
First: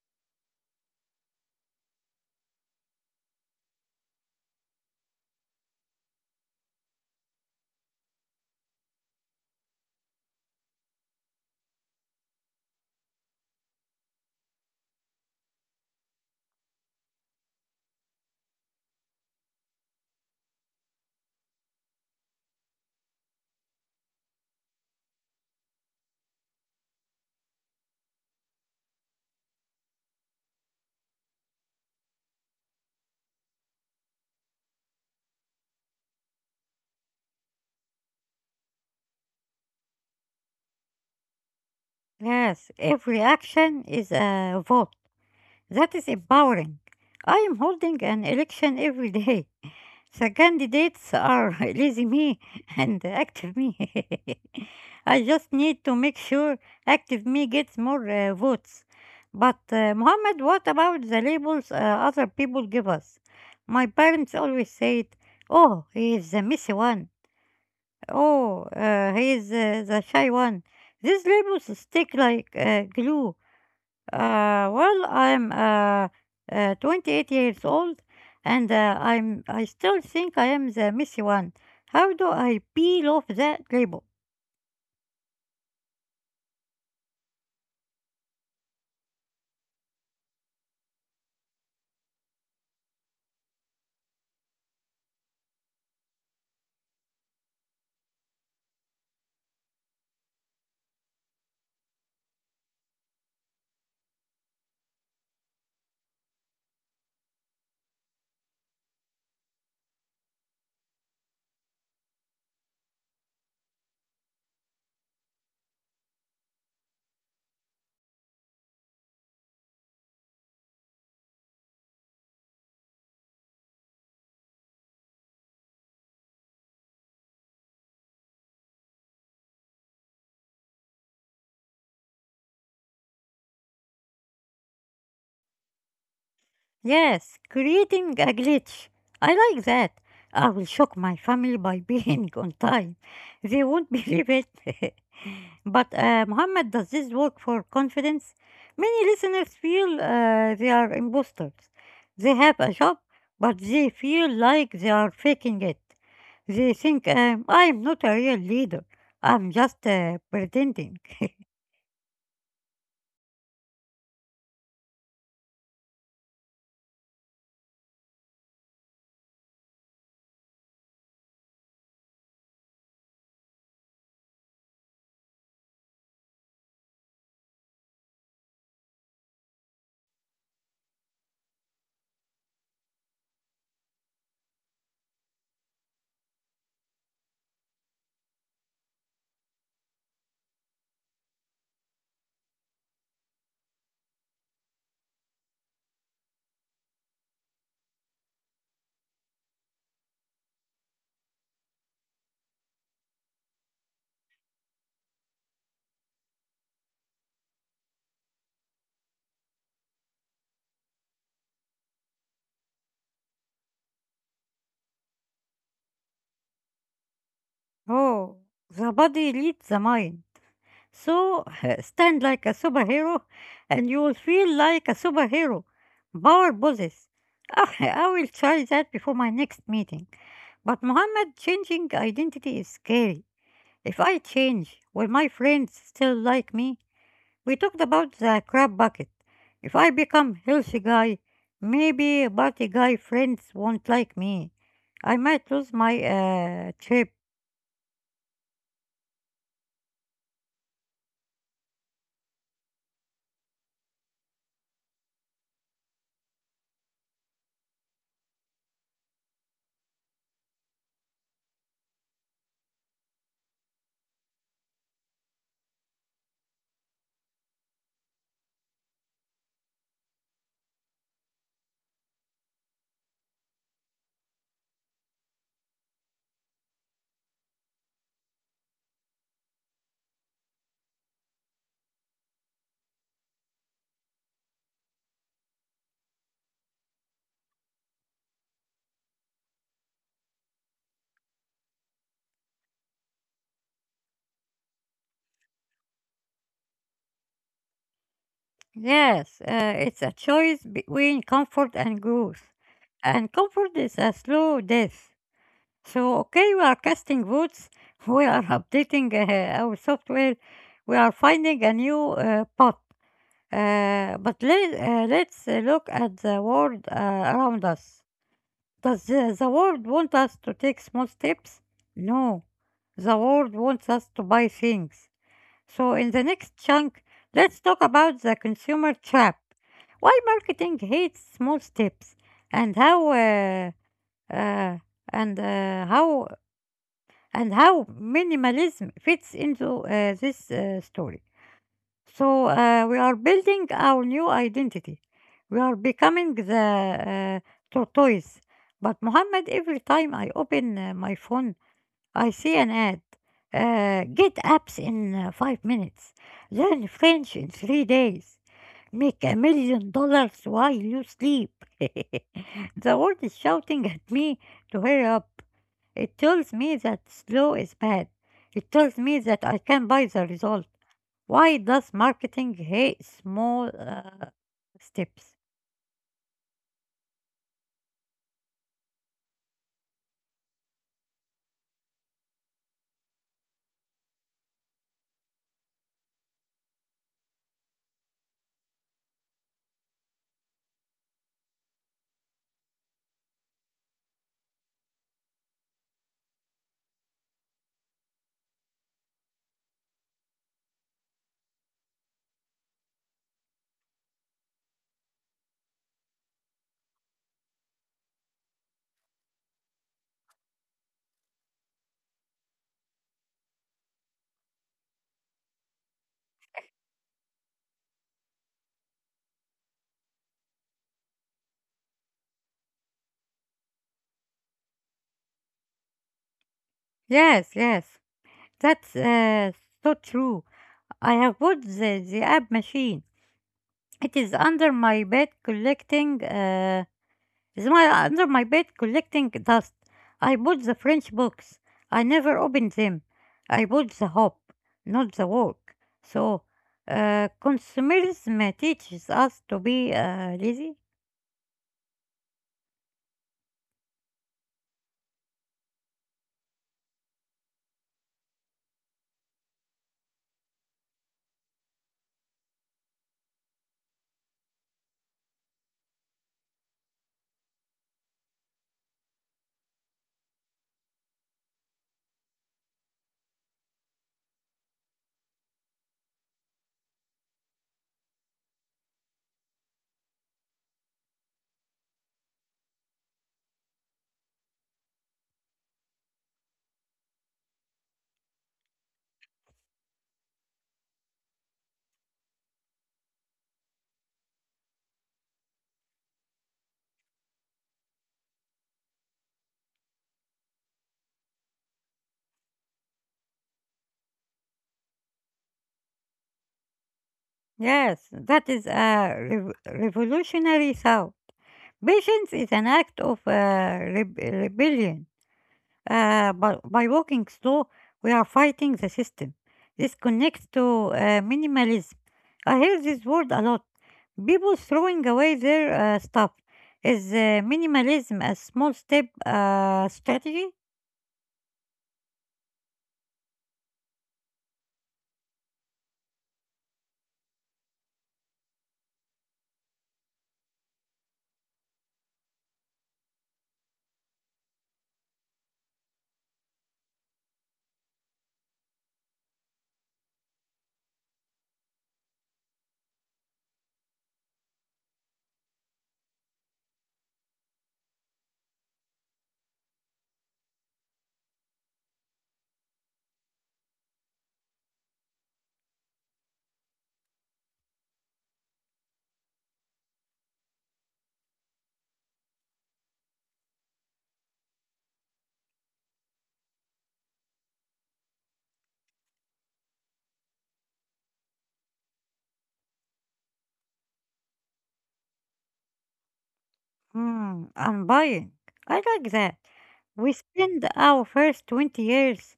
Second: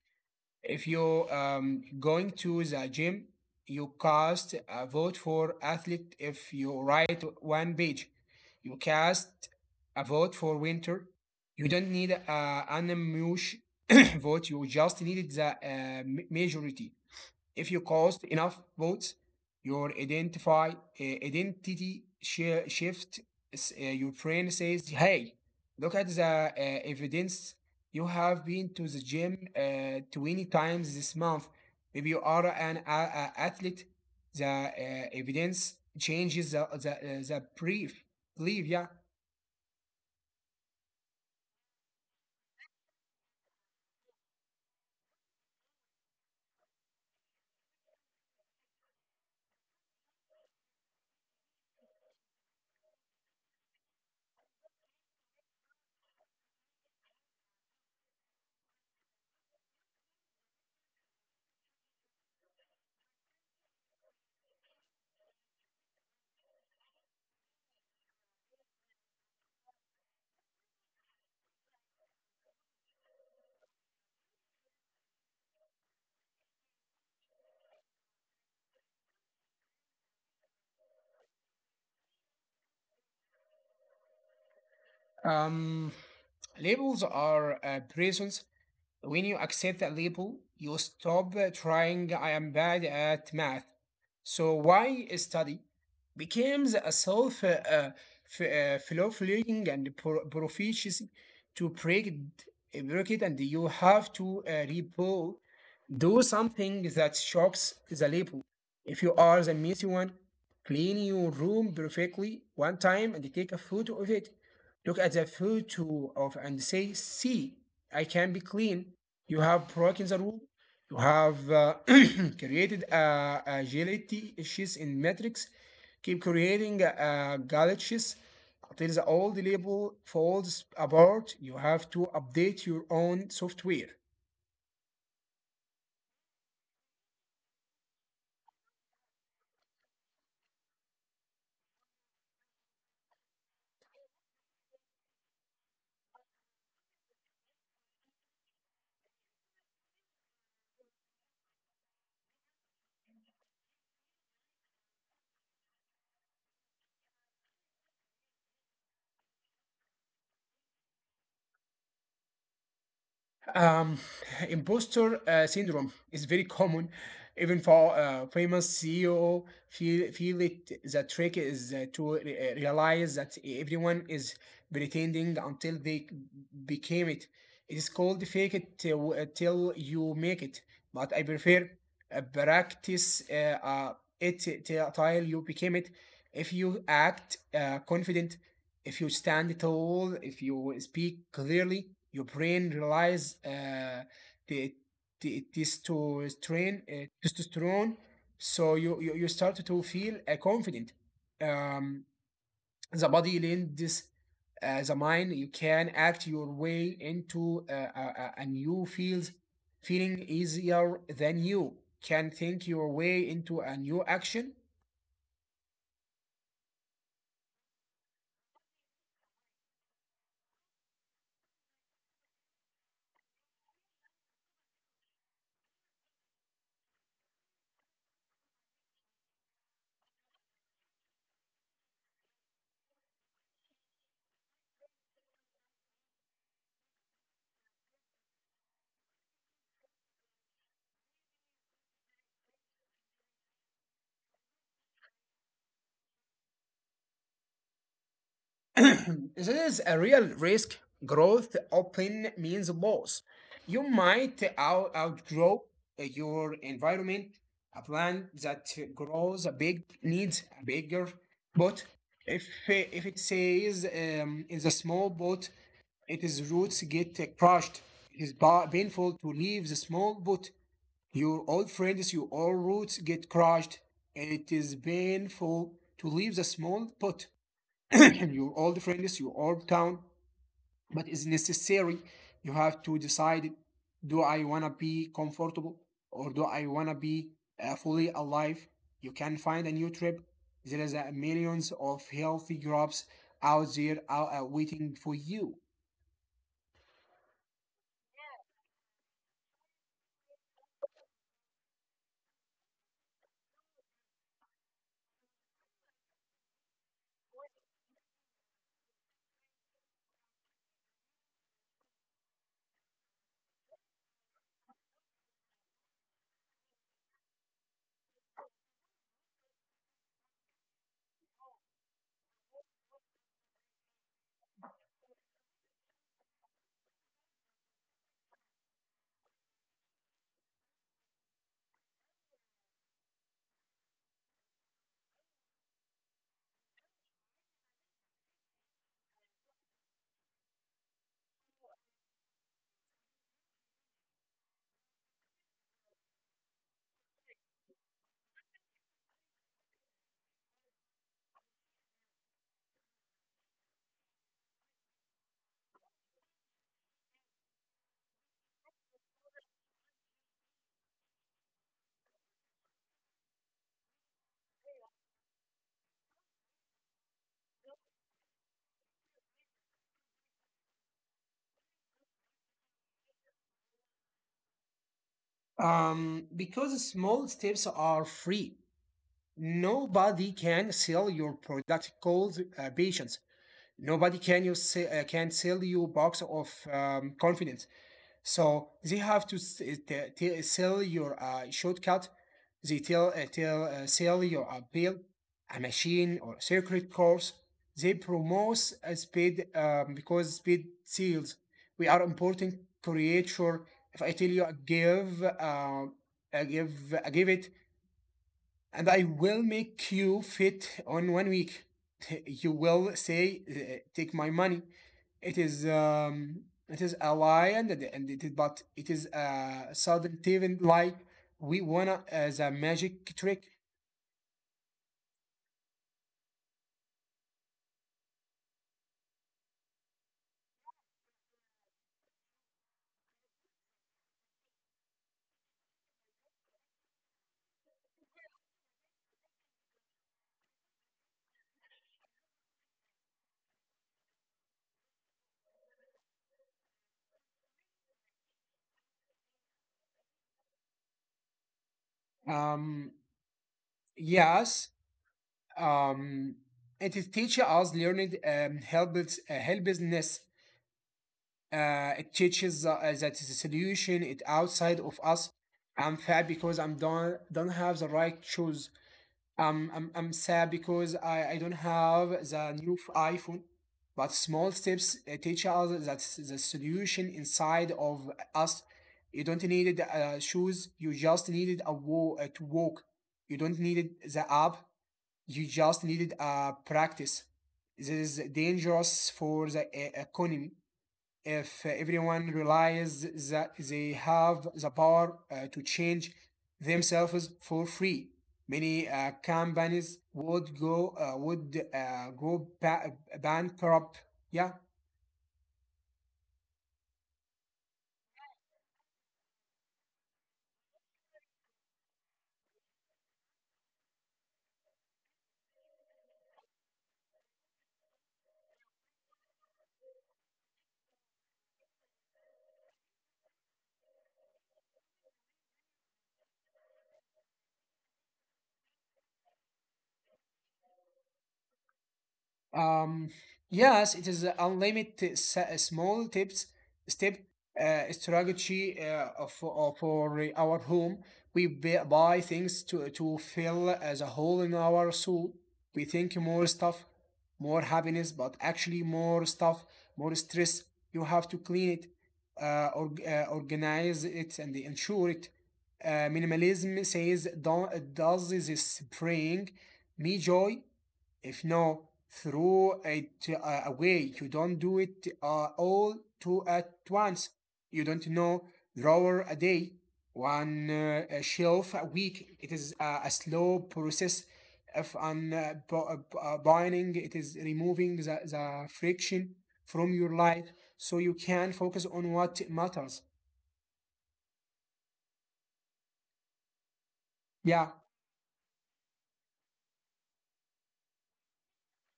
If you're going to the gym, you cast a vote for athlete. If you write one page, you cast a vote for winter. You don't need an emotion vote. You just needed the majority. If you cast enough votes, your identify identity shift. Your brain says, "Hey, look at the evidence. You have been to the gym 20 times this month. Maybe you are an athlete. The evidence changes the brief. Believe. Yeah. Yes, every action is a vote. That is empowering. I am holding an election every day. The candidates are lazy me and active me. I just need to make sure active me gets more votes. But Mohammed, what about the labels other people give us? My parents always said, "Oh, he is the messy one. Oh, he is the shy one." These labels stick like glue. Well, I'm 28 years old, and I still think I am the messy one. How do I peel off that label? Um, Labels are prisons. When you accept that label, you stop trying. I am bad at math. So why study becomes a self fulfilling and proficiency. To break it, and you have to repo do something that shocks the label. If you are the messy one, clean your room perfectly one time and take a photo of it. Look at the photo of and say, see, I can be clean. You have broken the rule. You have created a agility issues in metrics. Keep creating glitches until the old label falls apart. You have to update your own software. Yes, creating a glitch. I like that. I will shock my family by being on time. They won't believe it. But Muhammad, does this work for confidence? Many listeners feel they are imposters. They have a job, but they feel like they are faking it. They think I'm not a real leader. I'm just pretending. Um, Imposter syndrome is very common. Even for famous CEO, feel it. The trick is to realize that everyone is pretending until they became it. It is called fake it till, till you make it. But I prefer practice it till you became it. If you act confident, if you stand tall, if you speak clearly, your brain relies the, the testosterone, testosterone, so you start to feel confident. Um, the body lends the mind. You can act your way into new field, feeling easier than you can think your way into a new action. Oh, the body leads the mind. So stand like a superhero and you will feel like a superhero. Power poses. Ah, I will try that before my next meeting. But Muhammad, changing identity is scary. If I change, will my friends still like me? We talked about the crab bucket. If I become healthy guy, maybe party guy friends won't like me. I might lose my trip. This is a real risk. Growth often means loss. You might outgrow your environment. A plant that grows big needs a bigger pot. If it says in the small pot, its roots get crushed. It is painful to leave the small pot. Your old friends, your old roots get crushed. It is painful to leave the small pot and your old friends, your old town, but it's necessary. You have to decide, do I want to be comfortable, or do I want to be fully alive? You can find a new trip. There is millions of healthy groups out there waiting for you. Yes, it's a choice between comfort and growth. And comfort is a slow death. So, okay, we are casting votes, we are updating our software, we are finding a new path. But let's look at the world around us. Does the world want us to take small steps? No. The world wants us to buy things. So, in the next chunk, let's talk about the consumer trap. Why marketing hates small steps, and how uh, and how and how minimalism fits into this story. So we are building our new identity. We are becoming the tortoise. But Muhammad, every time I open my phone, I see an ad. Get apps in 5 minutes. Learn French in 3 days. Make $1 million while you sleep. The world is shouting at me to hurry up. It tells me that slow is bad. It tells me that I can buy the result. Why does marketing hate small steps? Because small steps are free. Nobody can sell your product called patience. Nobody can you say, can sell you box of confidence. So they have to sell your shortcut. They tell, tell sell your appeal, a machine or a secret course. They promote speed because speed seals. We are important creature. If I tell you I give it and I will make you fit on 1 week. You will say, "Take my money." It is um, it is a lie, and but it is a sudden even lie. We wanna as a magic trick. Yes, yes, that's so true. I have bought the app machine. It is under my bed collecting. Is my under my bed collecting dust. I bought the French books. I never opened them. I bought the hope, not the work. So, consumerism teaches us to be lazy. Um, yes, um, it is teach us learning helplessness. It teaches that the solution it outside of us. I'm fat because I'm don't have the right shoes. I'm sad because I don't have the new iPhone, but small steps teach us that the solution inside of us. You don't need shoes, you just needed a wall to walk. You don't needed the app, you just needed practice. This is dangerous for the economy. If everyone realizes that they have the power to change themselves for free, many companies would go bankrupt. Yeah. Yes, that is a revolutionary thought. Patience is an act of rebellion. By walking slow, we are fighting the system. This connects to minimalism. I hear this word a lot. People throwing away their stuff. Is minimalism a small step strategy? Um, yes, it is unlimited s- small tips step strategy for our home. We buy things to fill as a hole in our soul. We think more stuff, more happiness, but actually more stuff, more stress. You have to clean it, organize it, and ensure it. Minimalism says, "Do- "does this bring me joy? If no, throw it away." You don't do it all to at once. You don't know, drawer a day, one a shelf a week. It is a slow process of unbinding. It is removing the friction from your life so you can focus on what matters. Hmm, I'm Yeah. buying. I like that. We spend our first 20 years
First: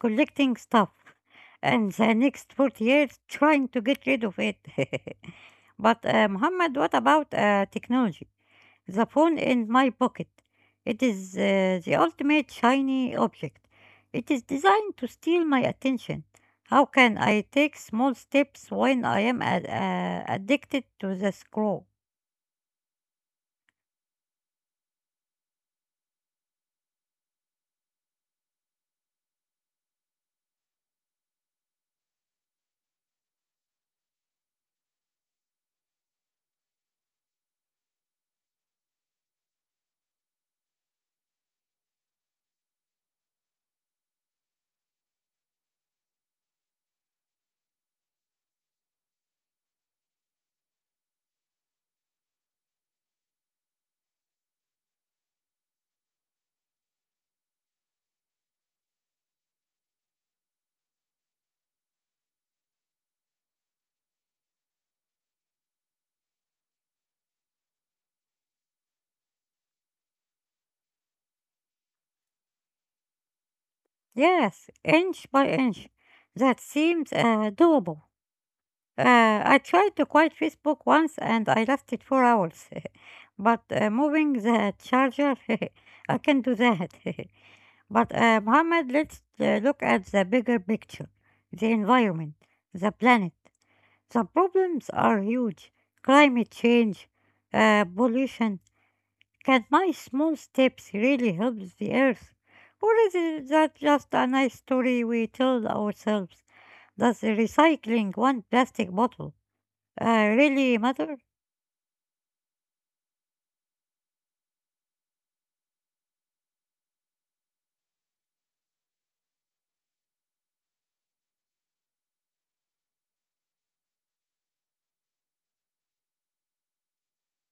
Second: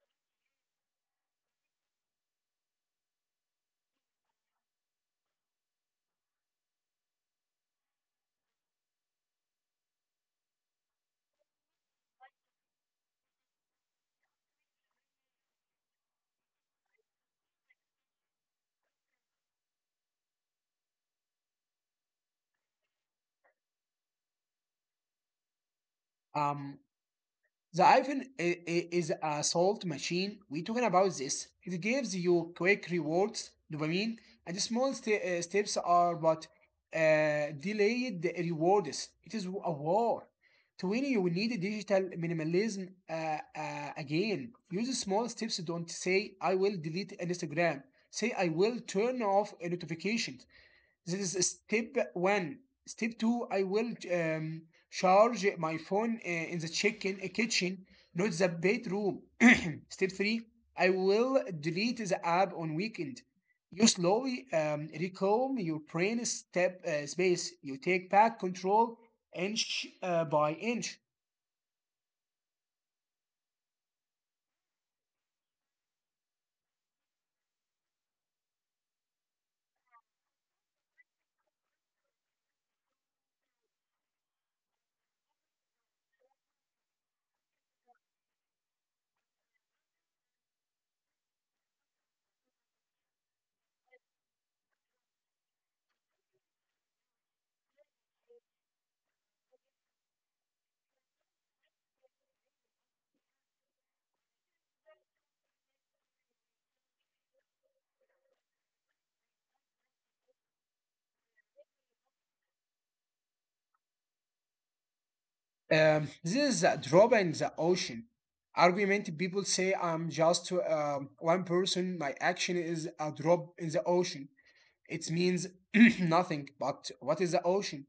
collecting stuff and the next 40 years trying to get rid of it. But Muhammad, what about technology? The phone in my pocket. It is the ultimate shiny object. It is designed to steal my attention. How can I take small steps when I am addicted to the scroll? Um, the iPhone is a salt machine. We're talking about this. It gives you quick rewards, dopamine, and steps are but delayed rewards. It is a war. To win, you will need digital minimalism again. Use small steps. Don't say, I will delete Instagram. Say, I will turn off notifications. This is step one. Step two, I will charge my phone in the chicken kitchen, not the bedroom. Step three, I will delete the app on weekend. You slowly reclaim your brain step space. You take back control inch by inch. Yes, inch by inch. That seems doable. I tried to quiet Facebook once and I lasted 4 hours. But moving the charger, I can do that. But Mohammed, let's look at the bigger picture, the environment, the planet. The problems are huge, climate change, pollution. Can my small steps really help the earth? Or is it that just a nice story we tell ourselves? Does recycling one plastic bottle really matter? This is a drop in the ocean. Argument people say I'm just one person. My action is a drop in the ocean. It means nothing, but what is the ocean?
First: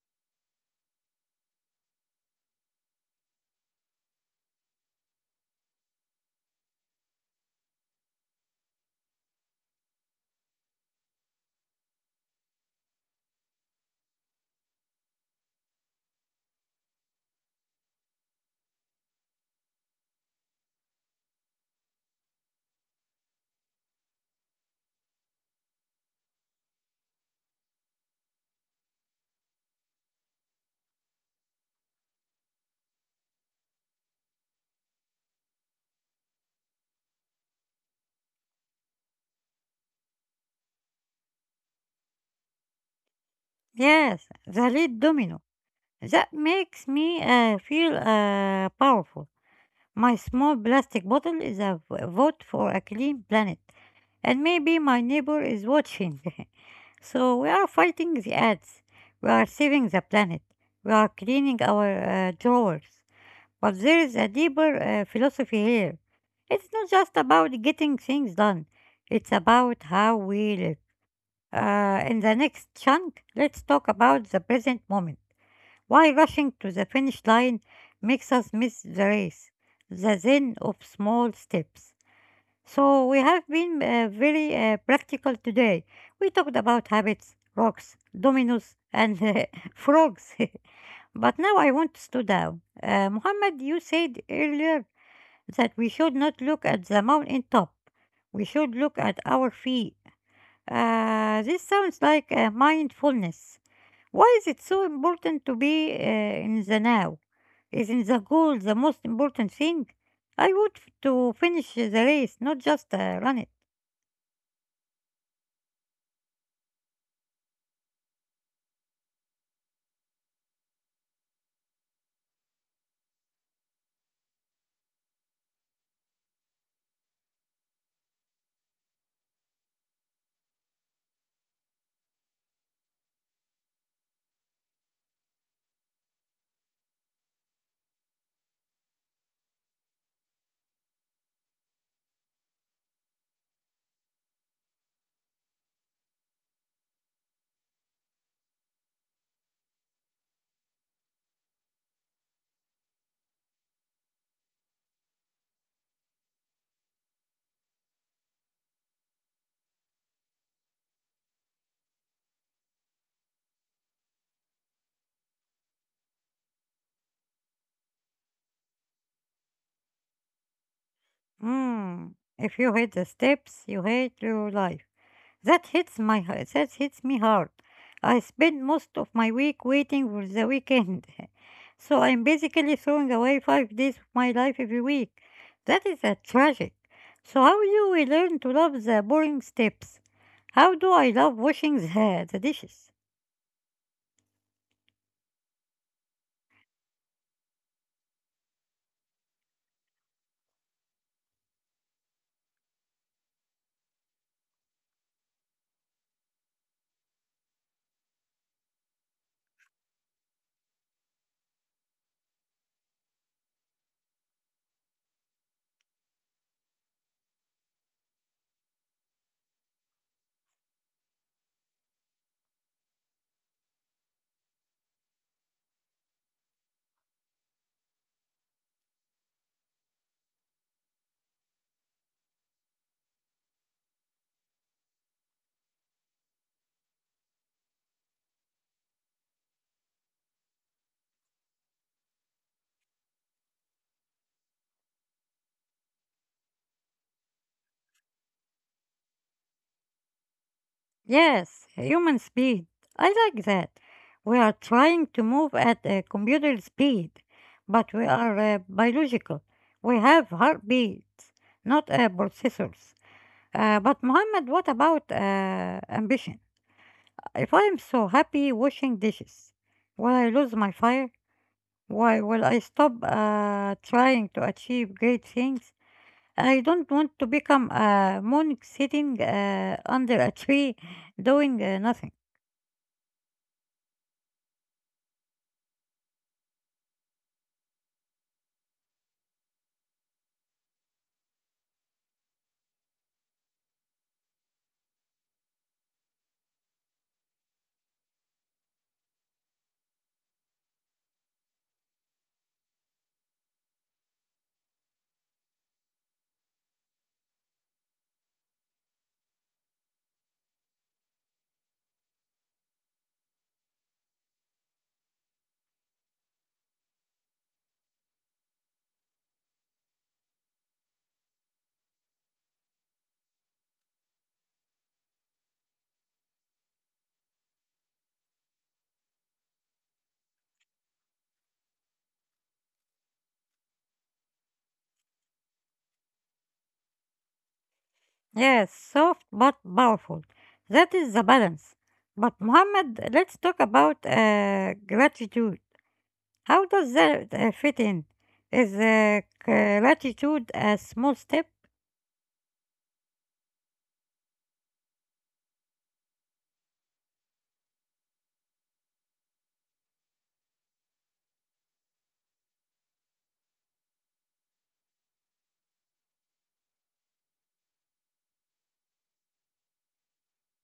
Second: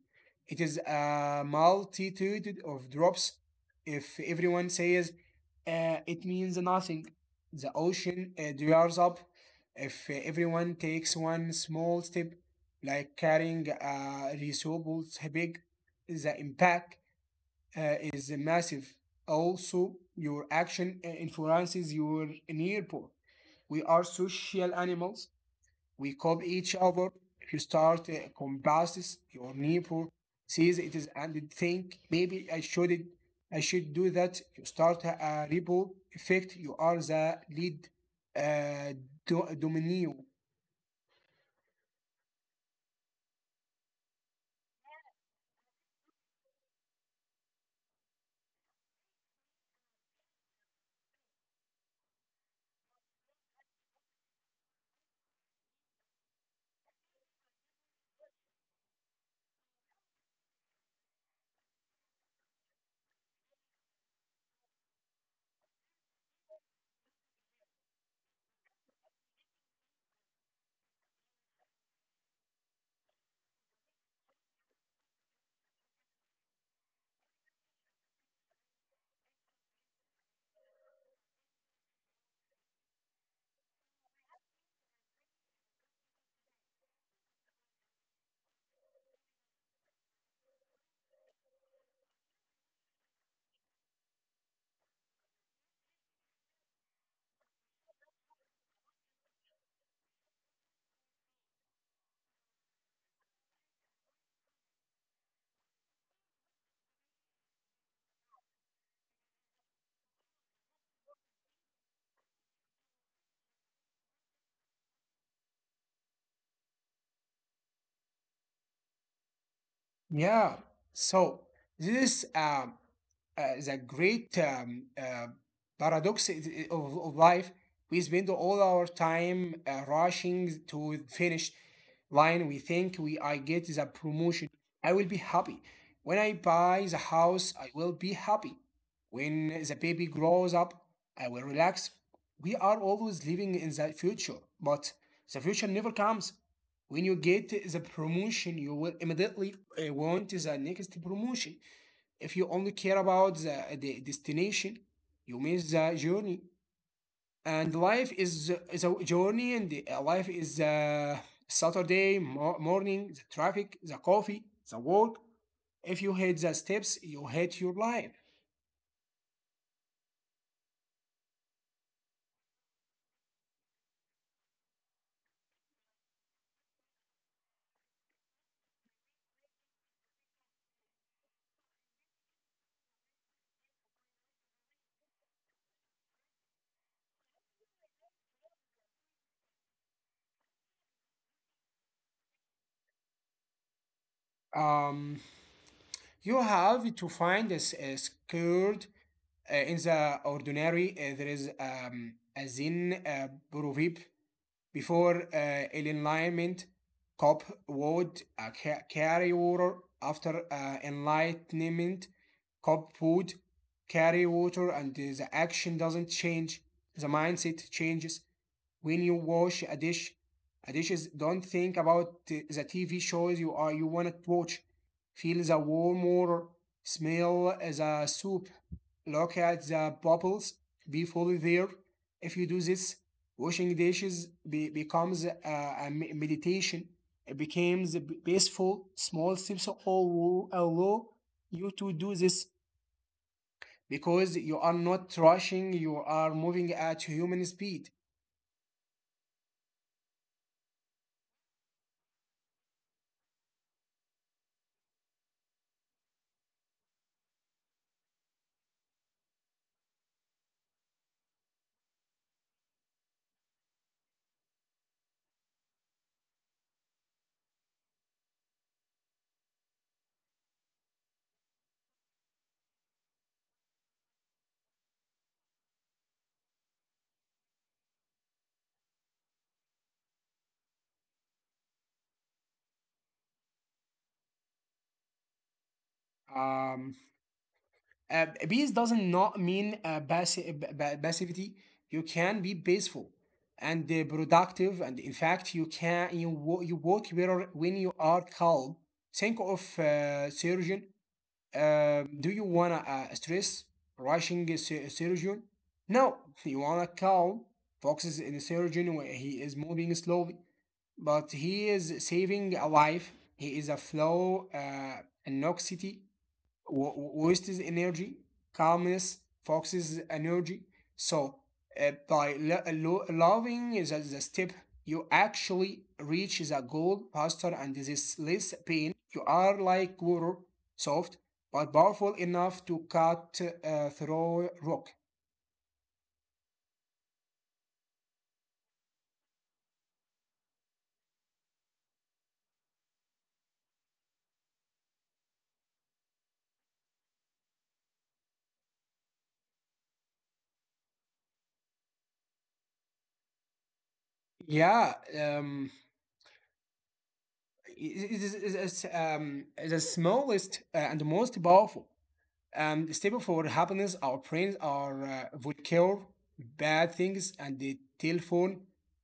It is a multitude of drops. If everyone says it means nothing, the ocean dries up. If everyone takes one small step, like carrying a resource big, the impact is massive. Also, your action influences your neighbor. We are social animals. We copy each other. If you start compasses, your neighbor sees it is and think maybe I should do that. If you start a ripple effect. You are the lead uh, dominee. Yes, the lead domino. That makes me feel powerful. My small plastic bottle is a vote for a clean planet, and maybe my neighbor is watching. So we are fighting the ads. We are saving the planet. We are cleaning our drawers. But there is a deeper philosophy here. It's not just about getting things done. It's about how we live. In the next chunk, let's talk about the present moment. Why rushing to the finish line makes us miss the race, the zen of small steps. So, we have been very practical today. We talked about habits, rocks, dominoes, and frogs. But now I want to slow down. Muhammad, you said earlier that we should not look at the mountain top, we should look at our feet. This sounds like mindfulness. Why is it so important to be in the now? Isn't the goal the most important thing? I want to finish the race, not just run it. Yeah. So this is the great paradox of life. We spend all our time rushing to finish line. We think we I get the promotion, I will be happy. When I buy the house, I will be happy. When the baby grows up, I will relax. We are always living in the future, but the future never comes. When you get the promotion, you will immediately want the next promotion. If you only care about the destination, you miss the journey. And life is a journey, and life is Saturday morning, the traffic, the coffee, the work. If you hate the steps, you hate your life. Hmm. If you hate the steps, you hate your life. That hits my that hits me hard. I spend most of my week waiting for the weekend. So I'm basically throwing away 5 days of my life every week. That is a tragic. So how do we learn to love the boring steps? How do I love washing the dishes? Um, you have to find a scared in the ordinary. There is a Zen proverb: before enlightenment, Cobb would carry water. After enlightenment, Cobb would carry water, and the action doesn't change. The mindset changes. When you wash a dishes, don't think about the tv shows you are you want to watch. Feel the warm water, smell the soup, look at the bubbles, be fully there. If you do this, washing dishes becomes a meditation. It becomes a peaceful small steps all allow you to do this, because you are not rushing, you are moving at human speed. Yes, human speed. I like that. We are trying to move at a computer speed, but we are biological. We have heartbeats, not processors. But Muhammad, what about ambition? If I am so happy washing dishes, will I lose my fire? Why will I stop trying to achieve great things? I don't want to become a monk sitting under a tree doing nothing. um, peace doesn't not mean passivity. You can be peaceful and productive, and in fact, you can you you work better when you are calm. Think of surgeon. Do you wanna stress rushing a surgeon? No, you wanna calm. Foxes in the surgeon where he is moving slowly, but he is saving a life. He is a flow an anxiety w- waste is energy, calmness, focuses energy. So by loving is the step, you actually reach the goal faster and this is less pain. You are like water, soft but powerful enough to cut through rock. Yes, soft but powerful. That is the balance. But Muhammad, let's talk about gratitude. How does that fit in? Is gratitude a small step? Yeah. Um, it it is it's, um, the smallest and most powerful. And stable for happiness, our brains are would cure bad things and they telephone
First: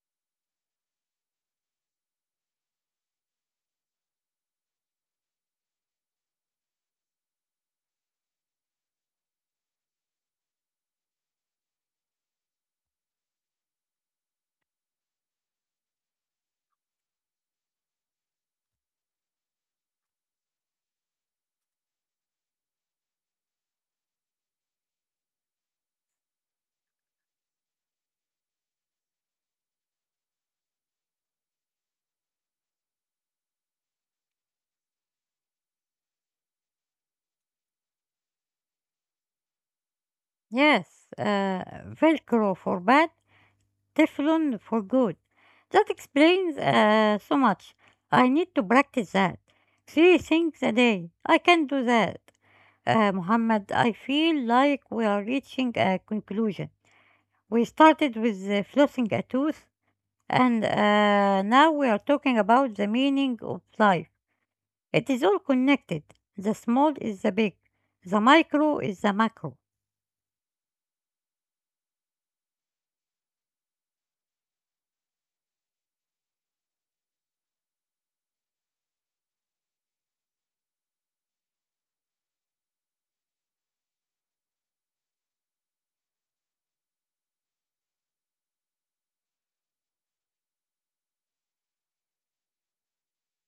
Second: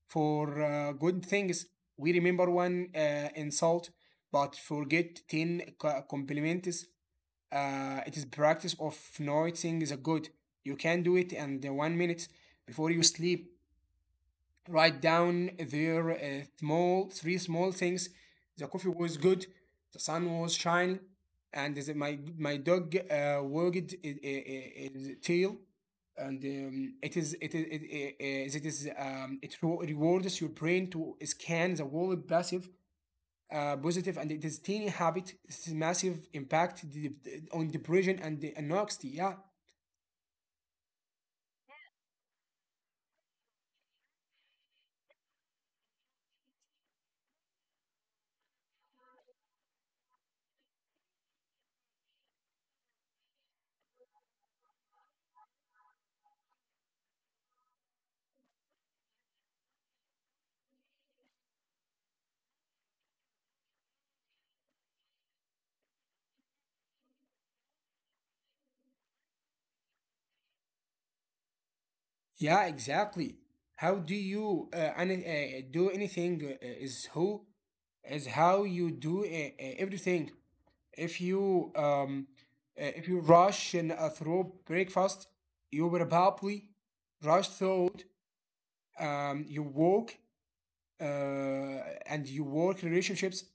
for good things. We remember one insult, but forget ten compliments. It is practice of noticing the good. You can do it in the 1 minute before you sleep, write down their small three small things. The coffee was good, the sun was shining, and the, my dog wagged its tail, and it is it is it, I- it is it rewards your brain to scan the world passive. Positive, and it is tiny habit, it's massive impact on depression and the anxiety. Yeah. Yes, Velcro for bad, Teflon for good. That explains so much. I need to practice that. Three things a day. I can do that. Muhammad, I feel like we are reaching a conclusion. We started with flossing a tooth, and now we are talking about the meaning of life. It is all connected. The small is the big, the micro is the macro. Yeah, exactly. How do you do anything is who is how you do everything. If you um if you rush and through breakfast, you will probably rush through you work and you work relationships.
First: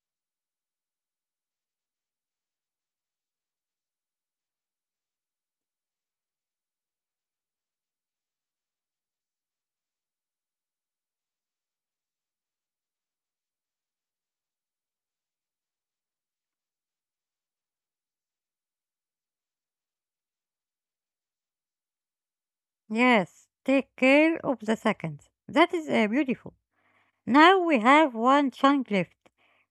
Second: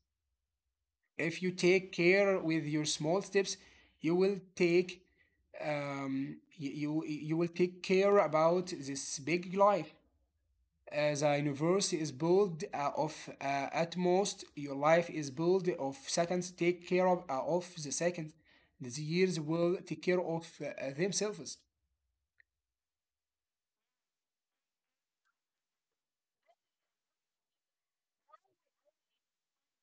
If you take care with your small steps, you will take you will take care about this big life. The universe is built of atmost. Your life is built of seconds. Take care of the seconds. The years will take care of themselves. Yes, take care of the seconds. That is beautiful. Now we have one chunk left.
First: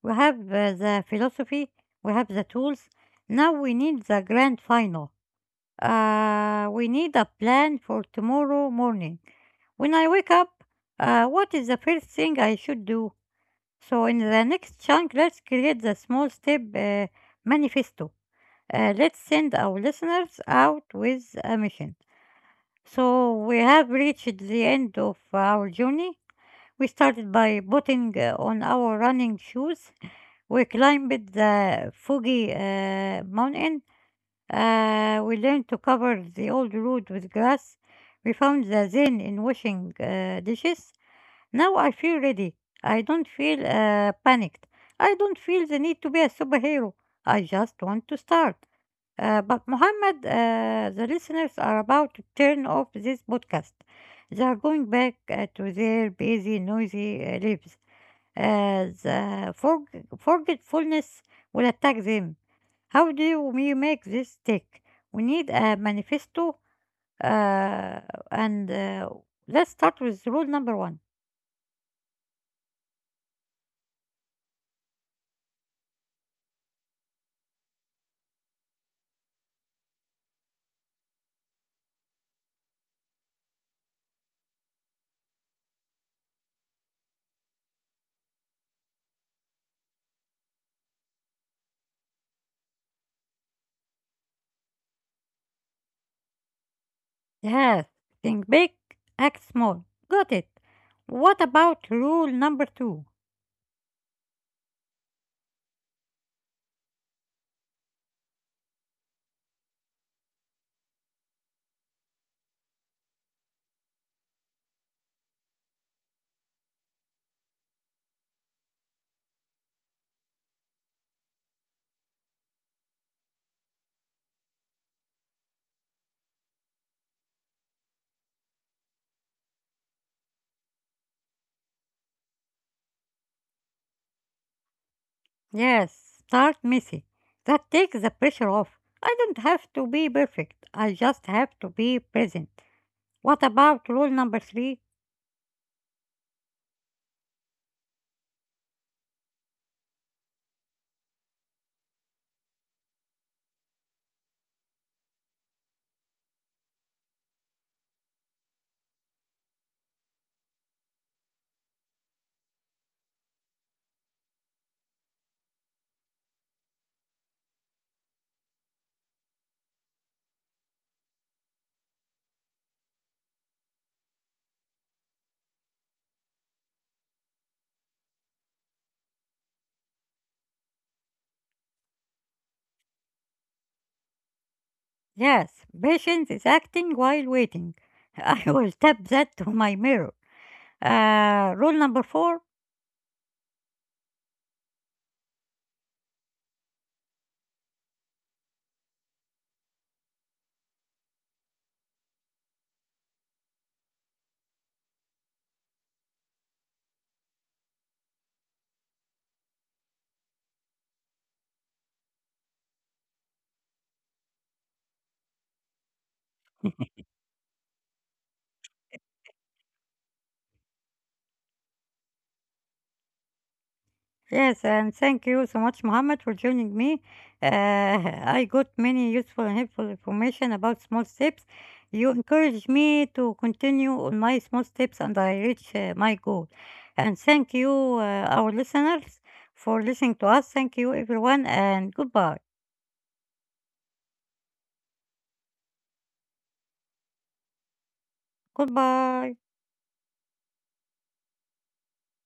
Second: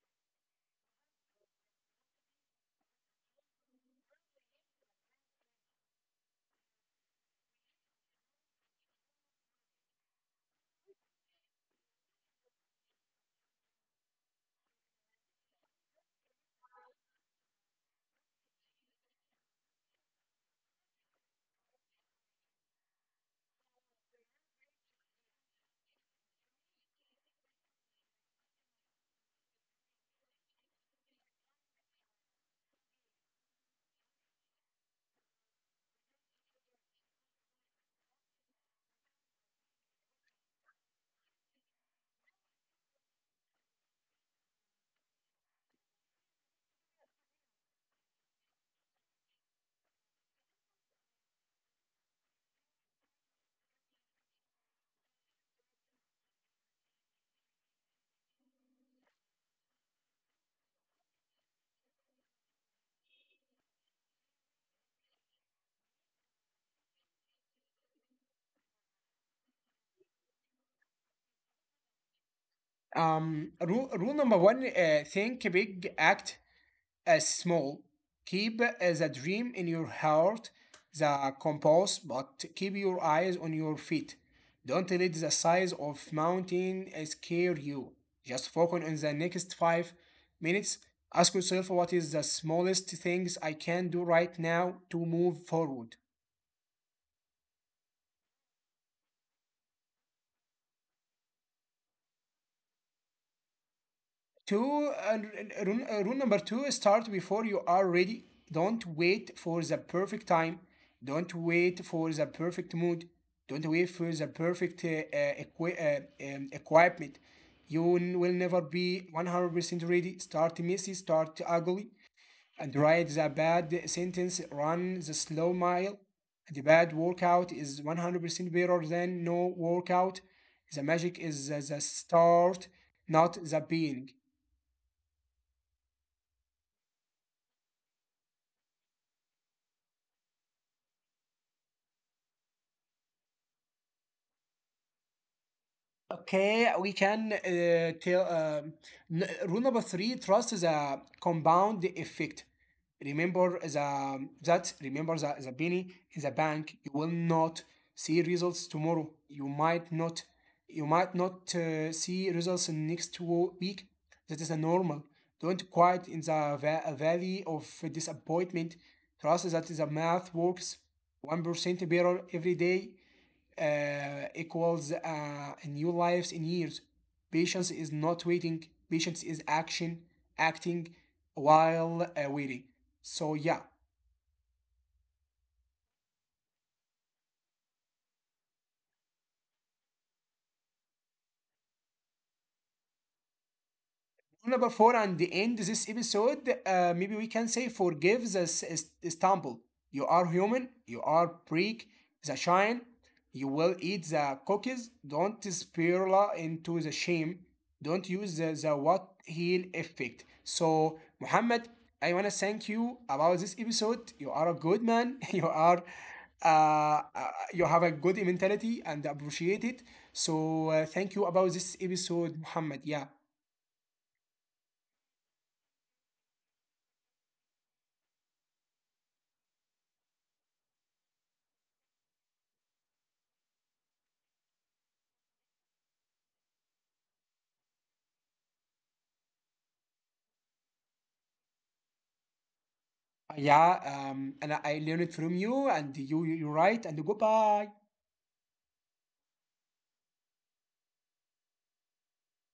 We have the philosophy, we have the tools. Now we need the grand final. We need a plan for tomorrow morning. When I wake up, what is the first thing I should do? So, in the next chunk, let's create the small step manifesto. Let's send our listeners out with a mission. So we have reached the end of our journey. We started by putting on our running shoes. We climbed the foggy mountain. We learned to cover the old road with grass. We found the zen in washing dishes. Now I feel ready. I don't feel panicked. I don't feel the need to be a superhero. I just want to start. But Muhammad, the listeners are about to turn off this podcast. They are going back to their busy, noisy lives. The forgetfulness will attack them. How do we make this stick? We need a manifesto, uh, and let's start with rule number one. Rule number one: think big, act as small. Keep the dream in your heart, the compass, but keep your eyes on your feet. Don't let the size of mountain scare you. Just focus on the next 5 minutes. Ask yourself what is the smallest things I can do right now to move forward. Yes, think big, act small. Got it. What about rule number two? Two, rule number two, start before you are ready. Don't wait for the perfect time. Don't wait for the perfect mood. Don't wait for the perfect uh, equi- uh, equipment. You will never be 100% ready. Start messy, start ugly, and write the bad sentence. Run the slow mile. The bad workout is 100% better than no workout. The magic is the start, not the being. Yes, start messy. That takes the pressure off. I don't have to be perfect. I just have to be present. What about rule number three? Okay, we can tell rule number three: trust is a compound effect. Remember the penny in the bank. You will not see results tomorrow. You might not see results in next week. That is a normal. Don't quiet in the valley of disappointment. Trust that the math works 1% better every day equals new lives in years. Patience is not waiting. Patience is action, acting while waiting. So yeah, Yes, patience is acting while waiting. I will tap that to my mirror. Rule number four. number four and end this episode, maybe we can say, forgive the stumble. You are human, you are prick the shine, you will eat the cookies, don't spiral into the shame, don't use the what heel effect. So Muhammad, I want to thank you about this episode. You are a good man. You are you have a good mentality and appreciate it. So thank you about this episode, Muhammad. Yeah. Yes, and thank you so much, Mohammed, for joining me. I got many useful and helpful information about small steps. You encouraged me to continue on my small steps and I reach my goal. And thank you, our listeners, for listening to us. Thank you, everyone, and goodbye. Yeah, and I learned from you, and you're right, and goodbye. Goodbye.